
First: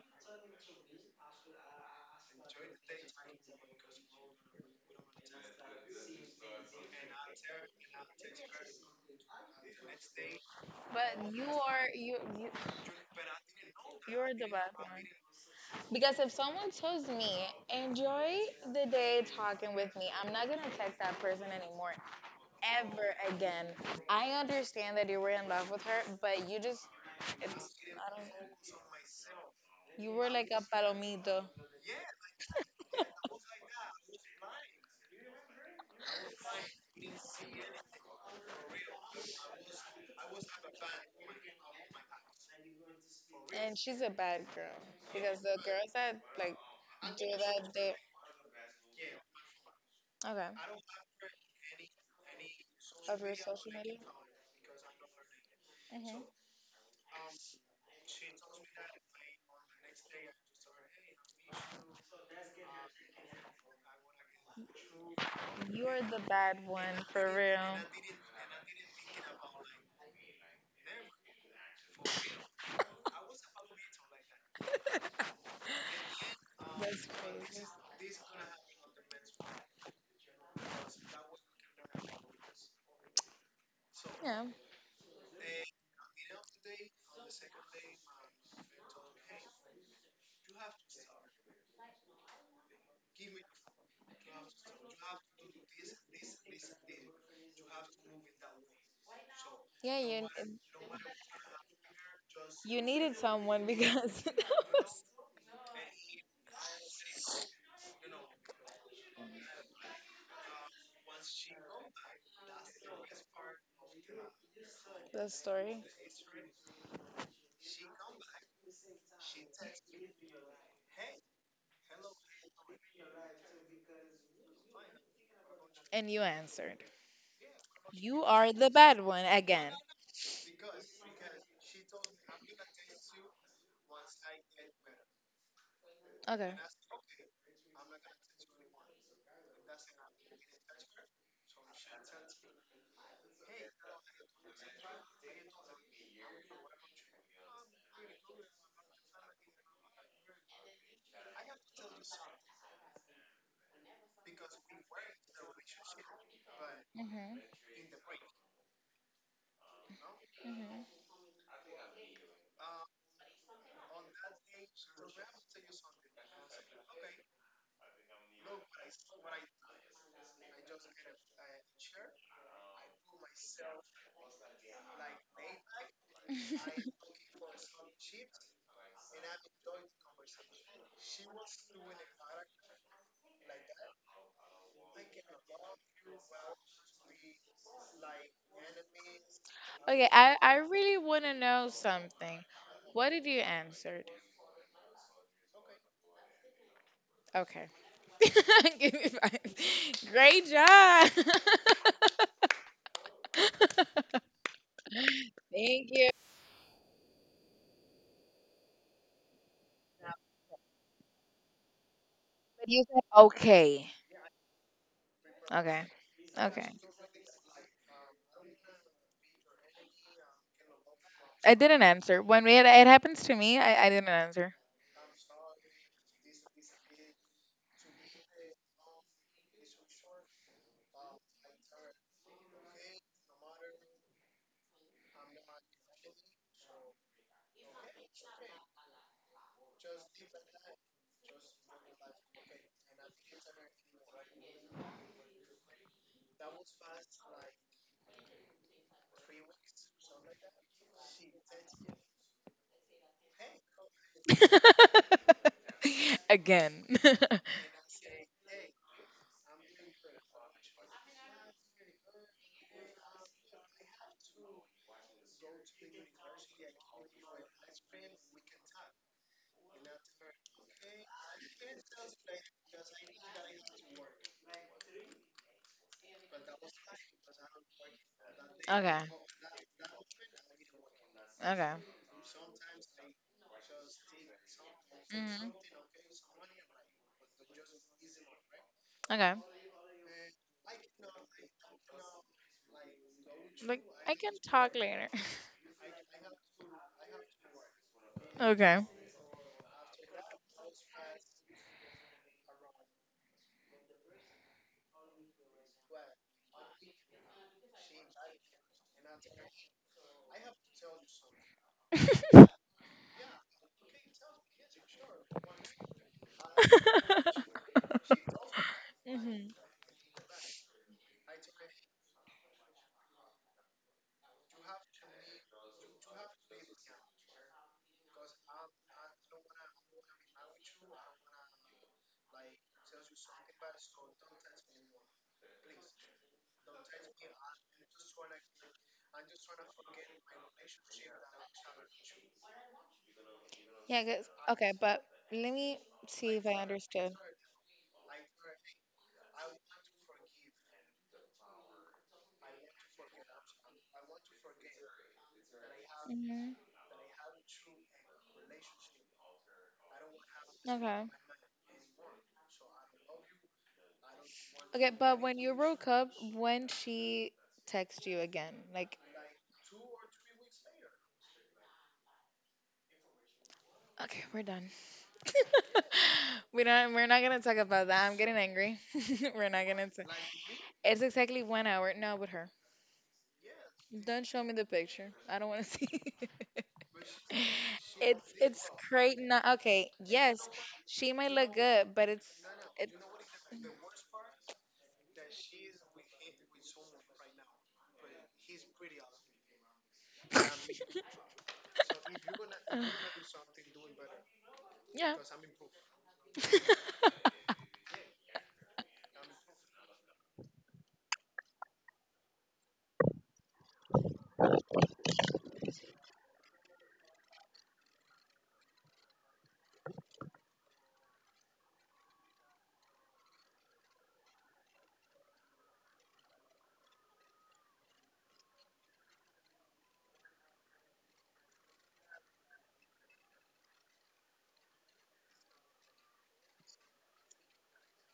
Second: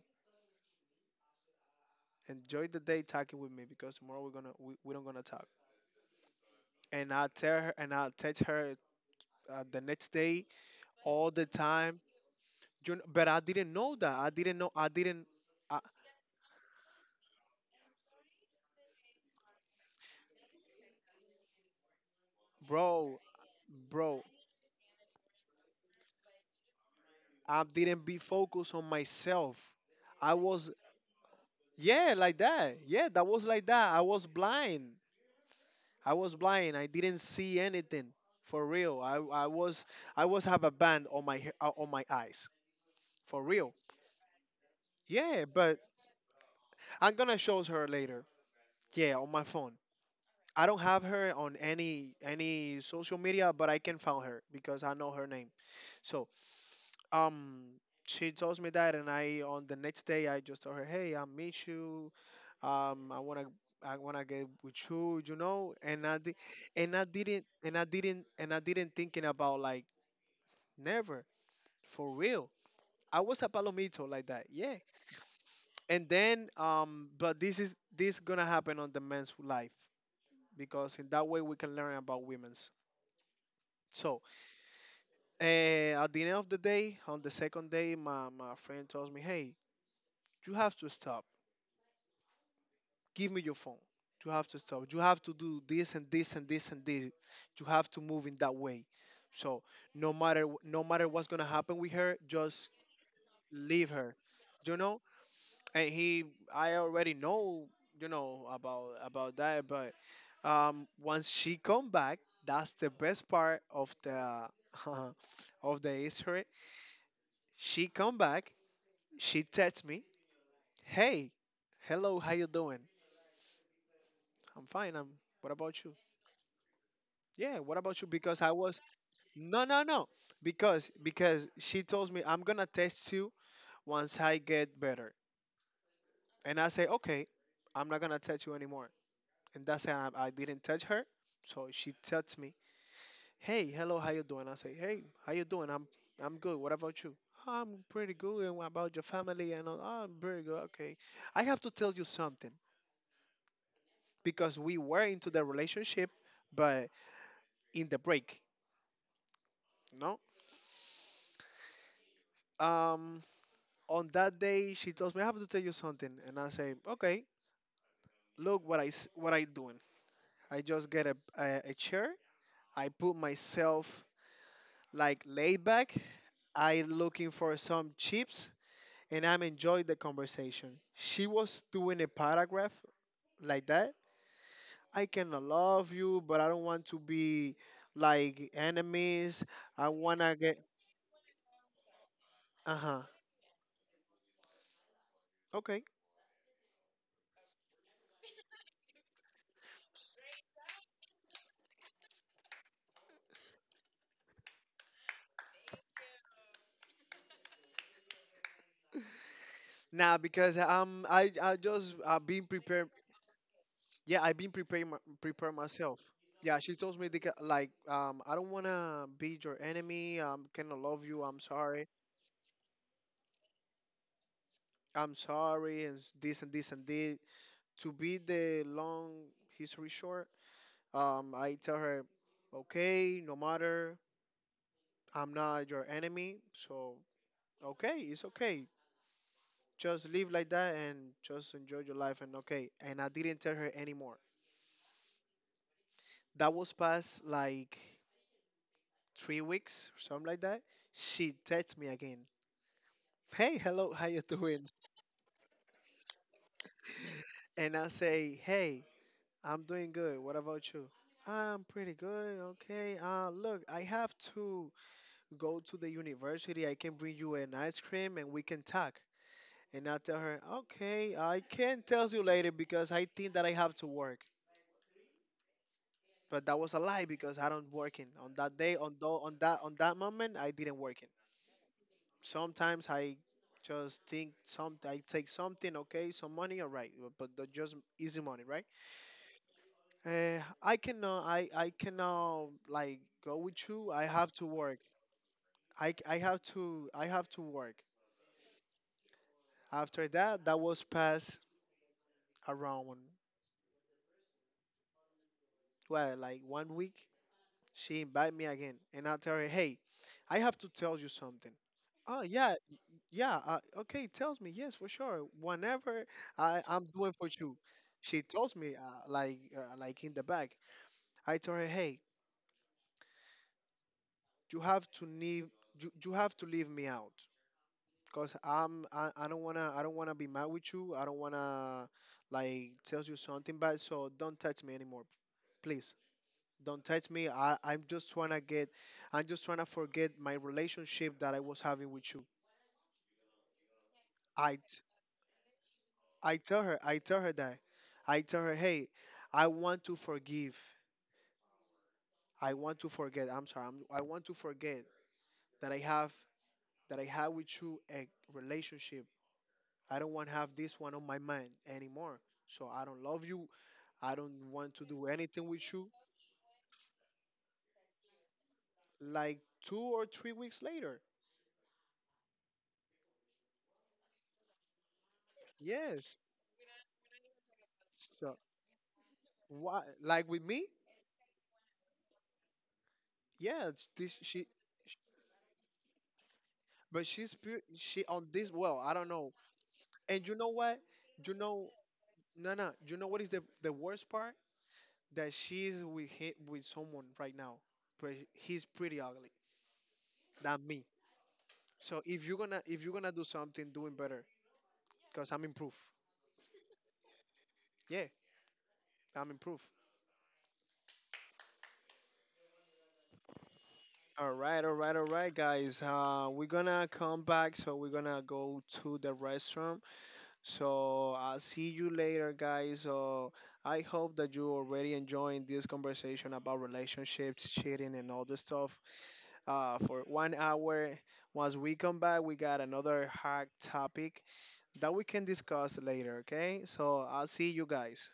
Speaker 1: Enjoy the day talking with me because tomorrow we don't gonna talk. And I tell her and I text her the next day all
Speaker 2: But you
Speaker 1: the
Speaker 2: are
Speaker 1: time.
Speaker 2: you
Speaker 1: But I didn't know that. I
Speaker 2: you're the
Speaker 1: didn't
Speaker 2: bad
Speaker 1: know. I
Speaker 2: one.
Speaker 1: didn't. I,
Speaker 2: Because if someone tells me, enjoy the day talking with me, I'm not going to text that person anymore, ever
Speaker 1: bro,
Speaker 2: again.
Speaker 1: bro,
Speaker 2: I understand that you were in love with her, but you just, it's,
Speaker 1: I didn't
Speaker 2: I
Speaker 1: be
Speaker 2: don't know.
Speaker 1: focused on myself.
Speaker 2: You were
Speaker 1: I
Speaker 2: like a
Speaker 1: was,
Speaker 2: palomito.
Speaker 1: yeah, like that. Yeah, that was like that. I was blind. I was blind. I didn't see anything. For real. I was, I was have a band on my on my eyes. For real.
Speaker 2: And she's a bad girl. Because
Speaker 1: Yeah,
Speaker 2: the
Speaker 1: but
Speaker 2: girls that, like,
Speaker 1: I'm
Speaker 2: do
Speaker 1: gonna show
Speaker 2: that,
Speaker 1: her
Speaker 2: they,
Speaker 1: later. Yeah, on my phone. I
Speaker 2: okay,
Speaker 1: don't have her on any social
Speaker 2: of your
Speaker 1: media, but
Speaker 2: social
Speaker 1: I can
Speaker 2: media,
Speaker 1: find her because I know her name.
Speaker 2: hmm
Speaker 1: So um, she tells me that, and I on the next day I just told her, hey, I meet you. I wanna get with you, you know.
Speaker 2: you're
Speaker 1: And I
Speaker 2: the
Speaker 1: di-
Speaker 2: bad
Speaker 1: and
Speaker 2: one,
Speaker 1: I
Speaker 2: for
Speaker 1: didn't
Speaker 2: real.
Speaker 1: and I didn't and I didn't thinking about like never, for real. I was a palomito like that, yeah. And then,
Speaker 2: That's
Speaker 1: but this
Speaker 2: crazy.
Speaker 1: is, this gonna happen on the men's life because in that way we can learn about women's. So,
Speaker 2: Yeah.
Speaker 1: at the end of the day, on the second day, my friend tells me, "Hey, you have to stop. Give me your phone. You have to stop. You have to do this and this and this and this. You have to move in that way. So,
Speaker 2: Yeah, you
Speaker 1: no matter what's gonna happen with her, just
Speaker 2: you needed someone
Speaker 1: leave her."
Speaker 2: because that
Speaker 1: You know.
Speaker 2: was
Speaker 1: And he, I already know, you know, about that. But once she come back, that's the best part of the
Speaker 2: the
Speaker 1: of
Speaker 2: story,
Speaker 1: the history. She come back, she texts me, hey, hello, how you doing? I'm fine, I'm what about you?
Speaker 2: and you answered.
Speaker 1: Yeah, what about you?
Speaker 2: You
Speaker 1: Because I
Speaker 2: are the
Speaker 1: was,
Speaker 2: bad one
Speaker 1: no,
Speaker 2: again.
Speaker 1: no, no, because she told me, I'm gonna text you once I get better.
Speaker 2: Okay.
Speaker 1: And I say, okay, I'm not gonna text you anymore. And that's how I didn't touch her. So she texts me, "Hey, hello, how you doing?" I say, "Hey, how you doing? I'm good. What about you?" "I'm pretty good. And what about your family?" And all, "Oh, I'm pretty good. Okay, I have to tell you something because we were into the relationship, but
Speaker 2: Mhm.
Speaker 1: in the break, no."
Speaker 2: Mhm.
Speaker 1: Um, on that day, she tells me, "I have to tell you something," and I say, "Okay, look what what I doing. I just get a chair. I put myself like laid back, I looking for some chips, and I'm enjoying the conversation." She was doing a paragraph like that. I cannot love you, but I don't want to be like enemies. I
Speaker 2: okay.
Speaker 1: wanna
Speaker 2: I
Speaker 1: get,
Speaker 2: really want to know something.
Speaker 1: uh-huh.
Speaker 2: What did you answer?
Speaker 1: Okay.
Speaker 2: Okay. Give me five. Great job. Thank you.
Speaker 1: Now because I just, I've been
Speaker 2: But you
Speaker 1: prepared.
Speaker 2: said okay.
Speaker 1: Yeah, I've been preparing prepare
Speaker 2: Okay.
Speaker 1: myself. Yeah,
Speaker 2: Okay.
Speaker 1: she told me, like, I don't wanna be your enemy. Cannot love you. I'm
Speaker 2: I didn't
Speaker 1: sorry.
Speaker 2: answer. When it happens to me, I didn't answer.
Speaker 1: I'm sorry and this and this and this. To be the long history short, I tell her, okay, no matter, I'm not your enemy, so okay, it's okay. Just live like that and just enjoy your life and okay. And I didn't tell her anymore. That was past like 3 weeks or something like that. She texts me again. Hey, hello, how you doing?
Speaker 2: Again.
Speaker 1: And I say, hey, I'm doing good. What about you? I'm pretty good. Okay. Look, I have to go to the university. I can bring you an ice cream and we can talk. And I tell her, okay, I can tell you later because I think that I have to work. But that was a lie because I don't working on that day.
Speaker 2: Okay.
Speaker 1: On that moment, I didn't working.
Speaker 2: Okay.
Speaker 1: Sometimes I just think some I take
Speaker 2: Hmm.
Speaker 1: something, okay, some money, all right, but just easy money, right?
Speaker 2: Okay.
Speaker 1: I cannot, I cannot like go with
Speaker 2: Like
Speaker 1: you. I
Speaker 2: I
Speaker 1: have
Speaker 2: can
Speaker 1: to
Speaker 2: talk
Speaker 1: work.
Speaker 2: later.
Speaker 1: I have to work.
Speaker 2: okay.
Speaker 1: After that, that was past around, well, like 1 week she invite me again and I tell her, hey, I have to tell you something. oh yeah y- yeah, okay, tells me, yes, for sure, whenever, I'm doing for you. She tells me,
Speaker 2: Hmm.
Speaker 1: like in the back. I tell her, hey, you have to leave, you have to leave me out, because I don't want to, be mad with you, I don't want to like tells you something bad, so don't touch me anymore, please. Don't touch me. I'm just trying to get, I'm just trying to forget my relationship that I was having with you.
Speaker 2: Yeah. Yeah. 'Cause-
Speaker 1: I,
Speaker 2: okay,
Speaker 1: t-
Speaker 2: but let me see
Speaker 1: I
Speaker 2: if I
Speaker 1: tell her,
Speaker 2: understood.
Speaker 1: that. I tell her, hey, I want to forgive. I want to forget. I'm sorry. I want to forget that I have,
Speaker 2: Hmm.
Speaker 1: that I have with you a relationship. I don't want to have this one
Speaker 2: Okay.
Speaker 1: on my mind anymore. So I don't love you. I don't want to
Speaker 2: Okay,
Speaker 1: do
Speaker 2: but when
Speaker 1: anything
Speaker 2: you
Speaker 1: with
Speaker 2: broke
Speaker 1: you.
Speaker 2: up, when she texted you again, like,
Speaker 1: Like 2 or 3 weeks later.
Speaker 2: okay, we're done.
Speaker 1: Yes.
Speaker 2: We don't. We're not gonna talk about that. I'm getting
Speaker 1: So,
Speaker 2: angry. We're not
Speaker 1: why,
Speaker 2: gonna. T-
Speaker 1: like with me?
Speaker 2: it's exactly 1 hour. No, with her.
Speaker 1: Yeah, it's this
Speaker 2: Don't show
Speaker 1: she,
Speaker 2: me the
Speaker 1: sh-
Speaker 2: picture. I don't want to see.
Speaker 1: but she's pure, she on
Speaker 2: it's
Speaker 1: this.
Speaker 2: it's
Speaker 1: Well, I don't
Speaker 2: great
Speaker 1: know.
Speaker 2: now. Okay,
Speaker 1: And you
Speaker 2: yes,
Speaker 1: know what?
Speaker 2: she might
Speaker 1: You
Speaker 2: look
Speaker 1: know,
Speaker 2: good, but
Speaker 1: no, no.
Speaker 2: it's
Speaker 1: You know what is the worst part? That she's with him, with someone right now, but he's pretty ugly than me. So if you're gonna, do something, doing better, cause I'm improved.
Speaker 2: yeah.
Speaker 1: Yeah, I'm improved. All right, all right, all right, guys. We're gonna come back, so we're gonna go to the restroom. So I'll see you later, guys. So I hope that you already enjoying this conversation about relationships, cheating, and all this stuff. For 1 hour. Once we come back, we got another hot topic that we can discuss later. Okay. So I'll see you guys.